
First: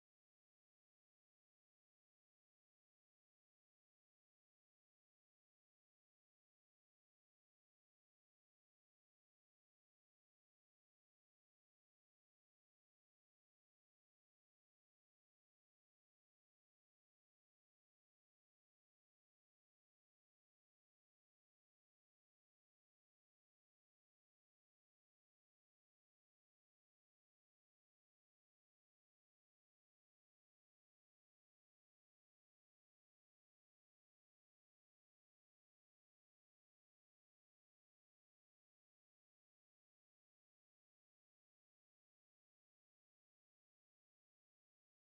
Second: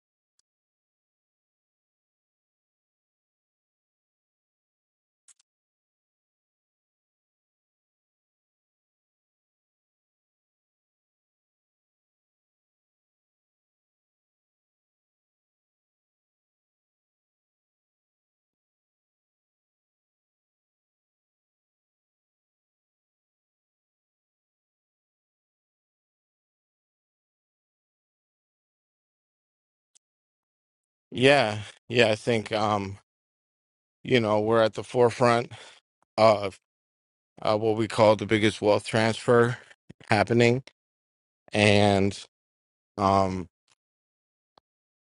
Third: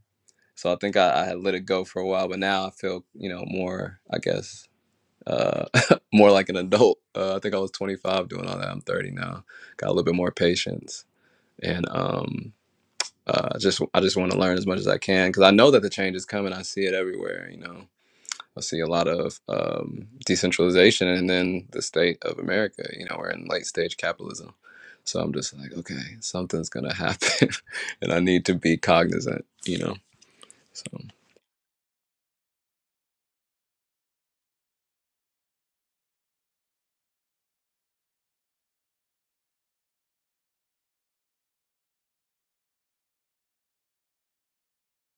C: so I think I, I had let it go for a while, but now I feel you know more. I guess uh, more like an adult. Uh, I think I was 25 doing all that. I'm 30 now. Got a little bit more patience and um uh, just I just want to learn as much as I can because I know that the change is coming. I see it everywhere. You know, I see a lot of um, decentralization, and then the state of America. You know, we're in late stage capitalism, so I'm just like, okay, something's gonna happen, and I need to be cognizant. You know, so
A: Yeah, yeah. I think um, you know, we're at the forefront of uh, what we call the biggest wealth transfer happening, and um,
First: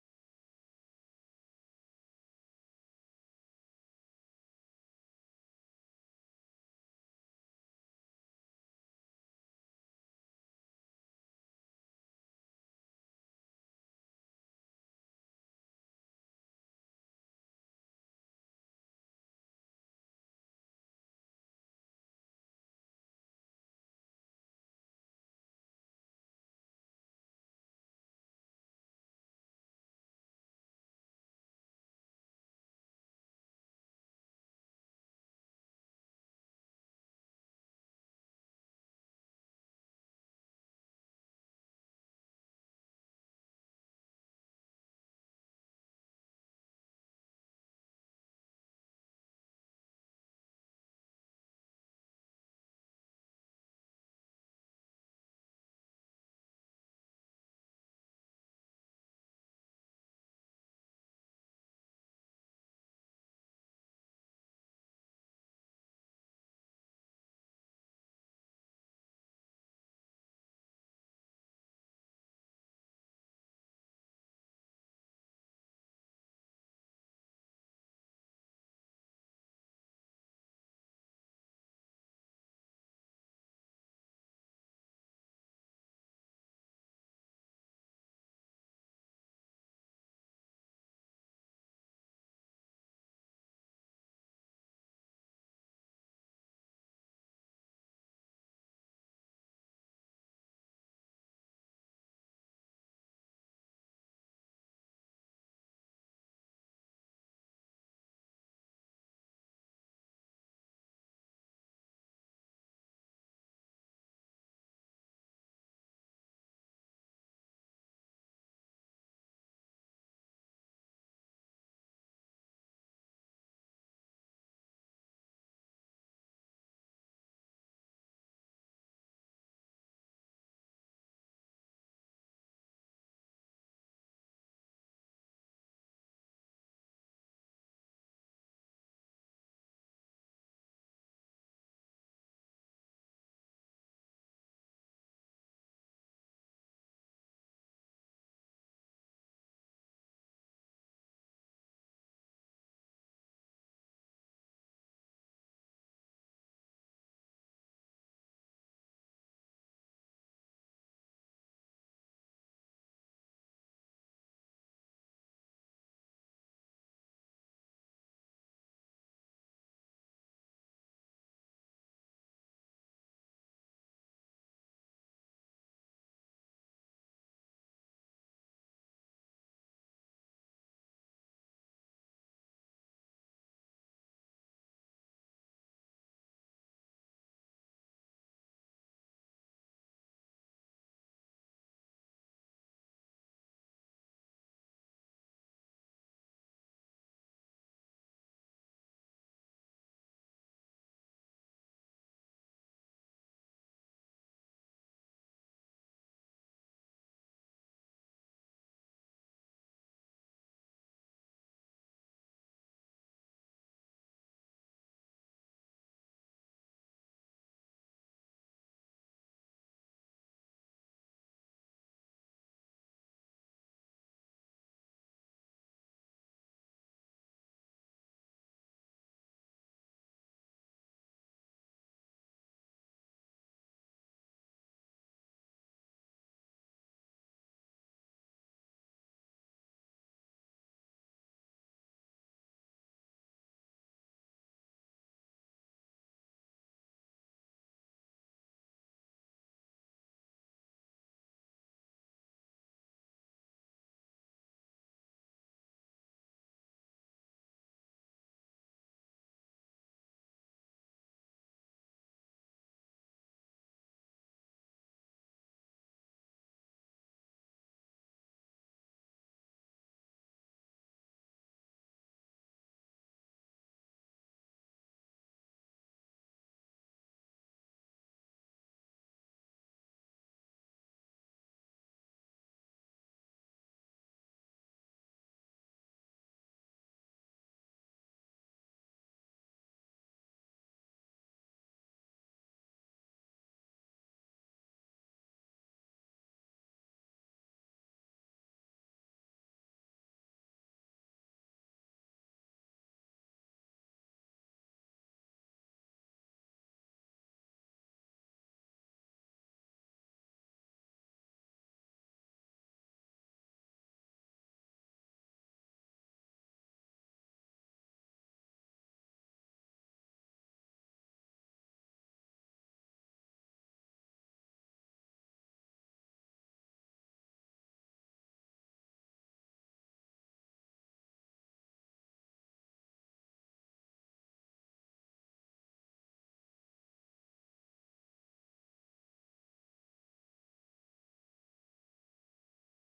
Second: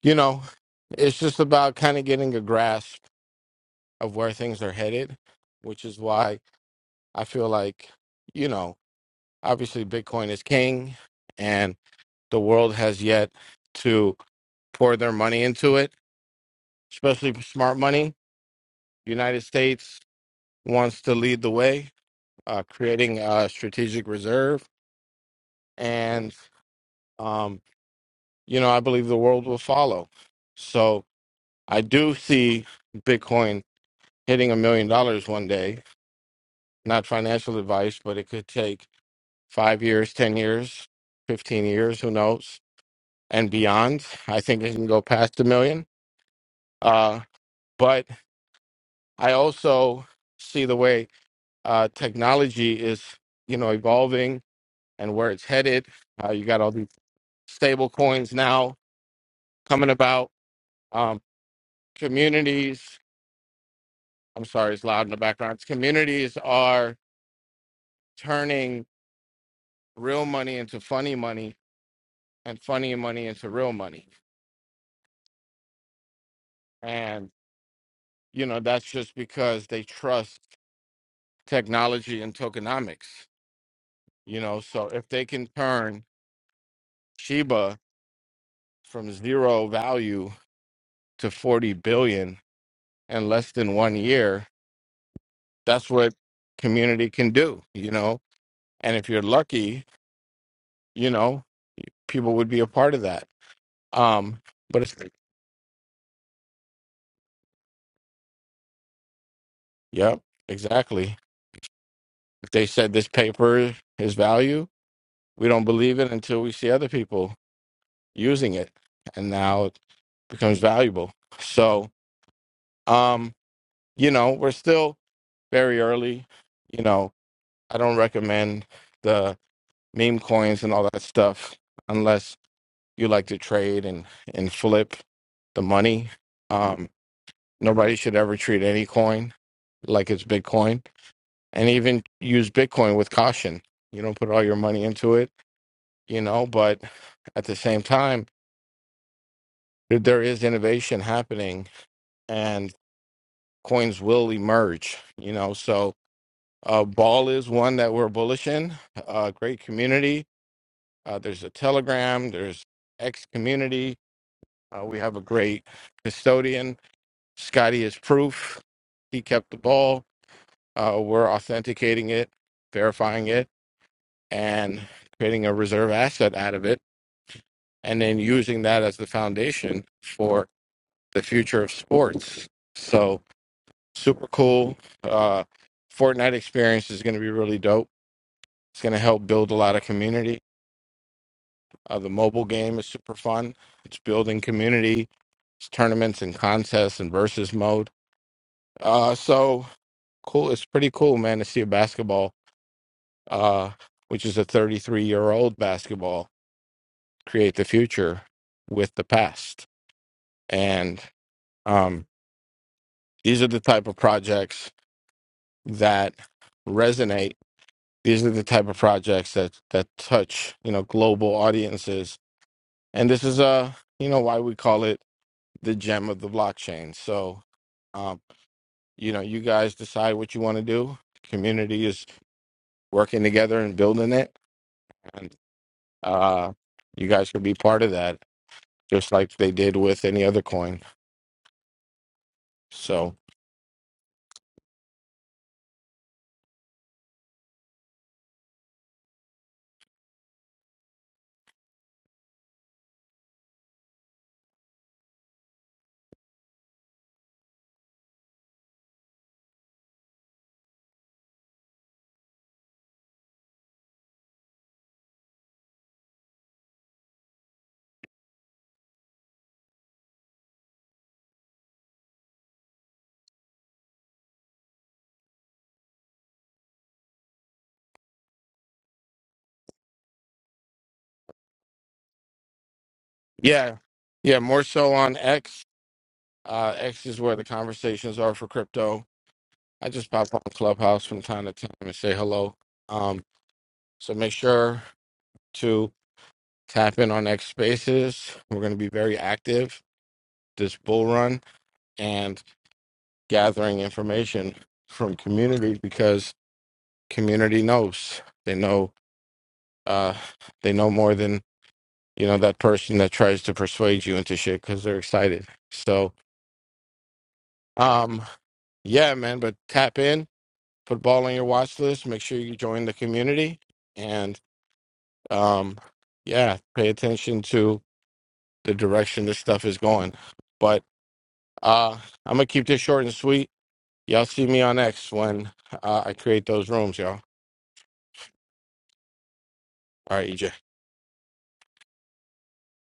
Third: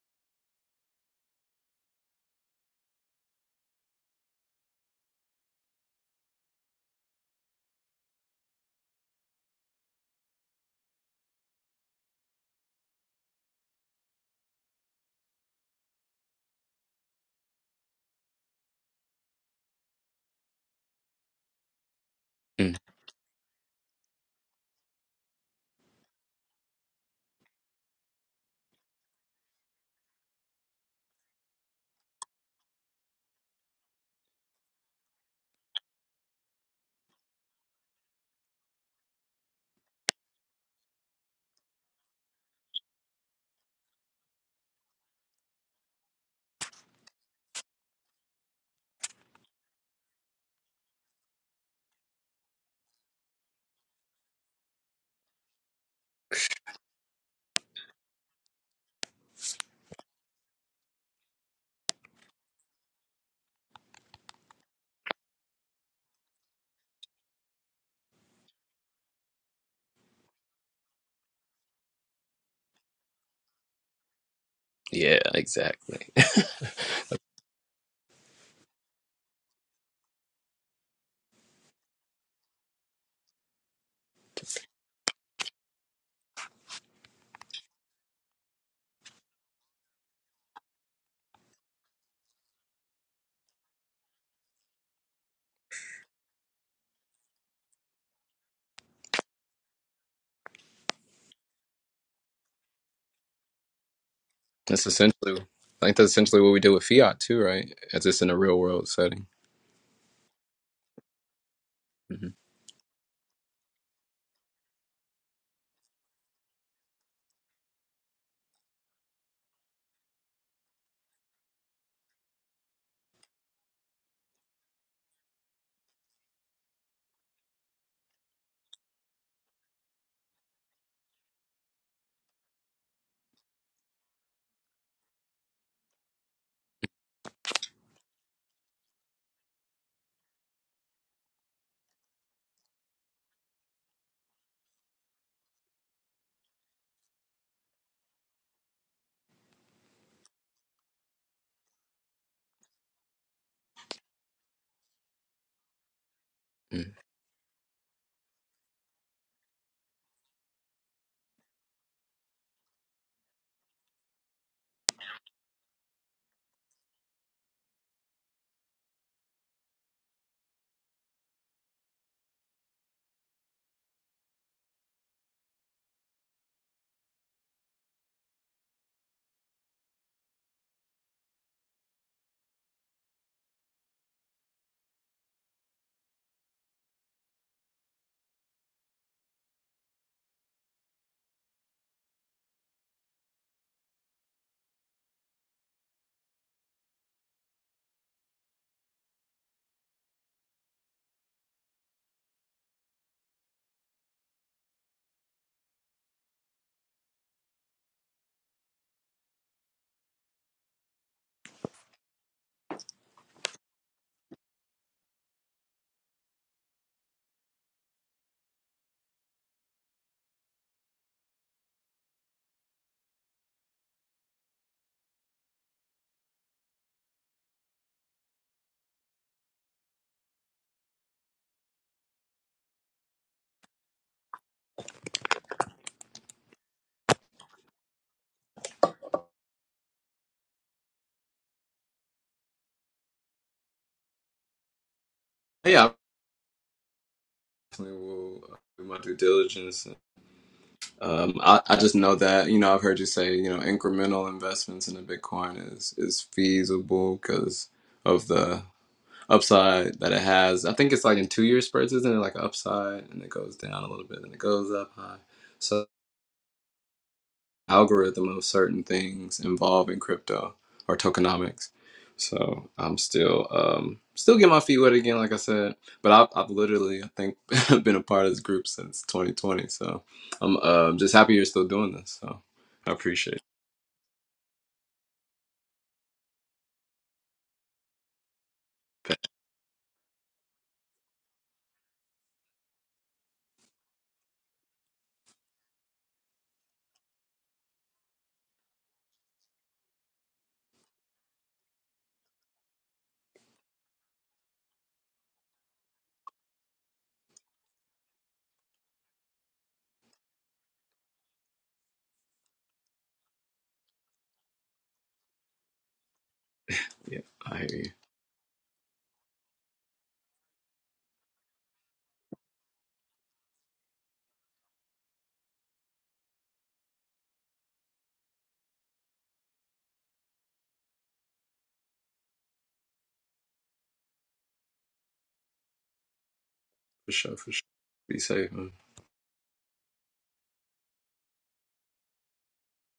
A: you know, it's just about kind of getting a grasp of where things are headed, which is why I feel like, you know, obviously Bitcoin is king and the world has yet to pour their money into it, especially smart money. United States wants to lead the way, uh,
C: mm,
A: creating a strategic reserve. And, um, you know, I believe the world will follow. So I do see Bitcoin hitting a million dollars one day, not financial advice, but it could take five years, 10 years, 15 years, who knows? and beyond. I think it can go past a million. Uh, but I also see the way uh, technology is, you know, evolving and where it's headed. Uh, you got all these stable coins now coming about. Um, communities, I'm sorry, it's loud in the background. Communities are turning real money into funny money and funny money into real money.
C: yeah, exactly.
A: And, you know, that's just because they trust technology and tokenomics. You know, so if they can turn Sheba from zero value to 40 billion in less than one year, that's what community can do, you know. And if you're lucky, you know, people would be a part of that. Um, but
C: that's
A: it's, like,
C: essentially, I think that's essentially what we do with fiat too, right? It's just in a real world setting.
A: yep, exactly.
C: hmm
A: If they said this paper is value, we don't believe it until we see other people using it. And now it becomes valuable. So, um, you know, we're still very early. You know, I don't recommend the meme coins and all that stuff unless you like to trade and, and flip the money. Um, nobody should ever treat any coin like it's Bitcoin and even use Bitcoin with caution. You don't put all your money into it, you know, but at the same time, there there is innovation happening and coins will emerge, you know, so Uh, Ball is one that we're bullish in. Uh, great community. Uh, there's a Telegram. There's X community. Uh, we have a great custodian. Scotty is proof. He kept the ball. Uh, we're authenticating it, verifying it, and creating a reserve asset out of it, and then using that as the foundation for the future of sports. So super cool. Uh, Fortnite experience is going to be really dope. It's going to help build a lot of community Uh, the mobile game is super fun. It's building community. It's tournaments and contests and versus mode. Uh, so cool. It's pretty cool, man, to see a basketball, uh, which is a 33 year old basketball, create the future with the past. And um, these are the type of projects that resonate. These are the type of projects that that touch, you know, global audiences. And this is uh, you know, why we call it the gem of the blockchain. So, um, you know, you guys decide what you want to do. Community is working together and building it, and uh, you guys can be part of that, just like they did with any other coin. So,
C: Yeah, I definitely will uh, do my due diligence Um, I, I just know that, you know, I've heard you say, you know, incremental investments into Bitcoin is is feasible because of the upside that it has. I think it's like in two year spurts, isn't it? Like upside and it goes down a little bit and it goes up high. So algorithm of certain things involving crypto or tokenomics. So I'm still um, still getting my feet wet again, like I said. But I've, I've literally, I think, been a part of this group since 2020. So I'm uh, just happy you're still doing this. So I appreciate
A: yeah, yeah, more so on X. Uh, X is where the conversations are for crypto.
C: that.
A: I just pop on Clubhouse from time to time and say hello. Um, so make sure to tap in on X Spaces. We're going to be very active this bull run, and gathering information from community because community knows they know uh they know more than you know that person that tries to persuade you into shit because they're excited so
C: Yeah, I hear you.
A: um yeah man but tap in put ball on your watch list make sure you join the community and um yeah pay attention to the direction this stuff is going but uh i'm gonna keep this short and sweet y'all see me on x when uh, i create those rooms
C: For
A: y'all
C: sure, for sure. Be safe, man.
A: all right ej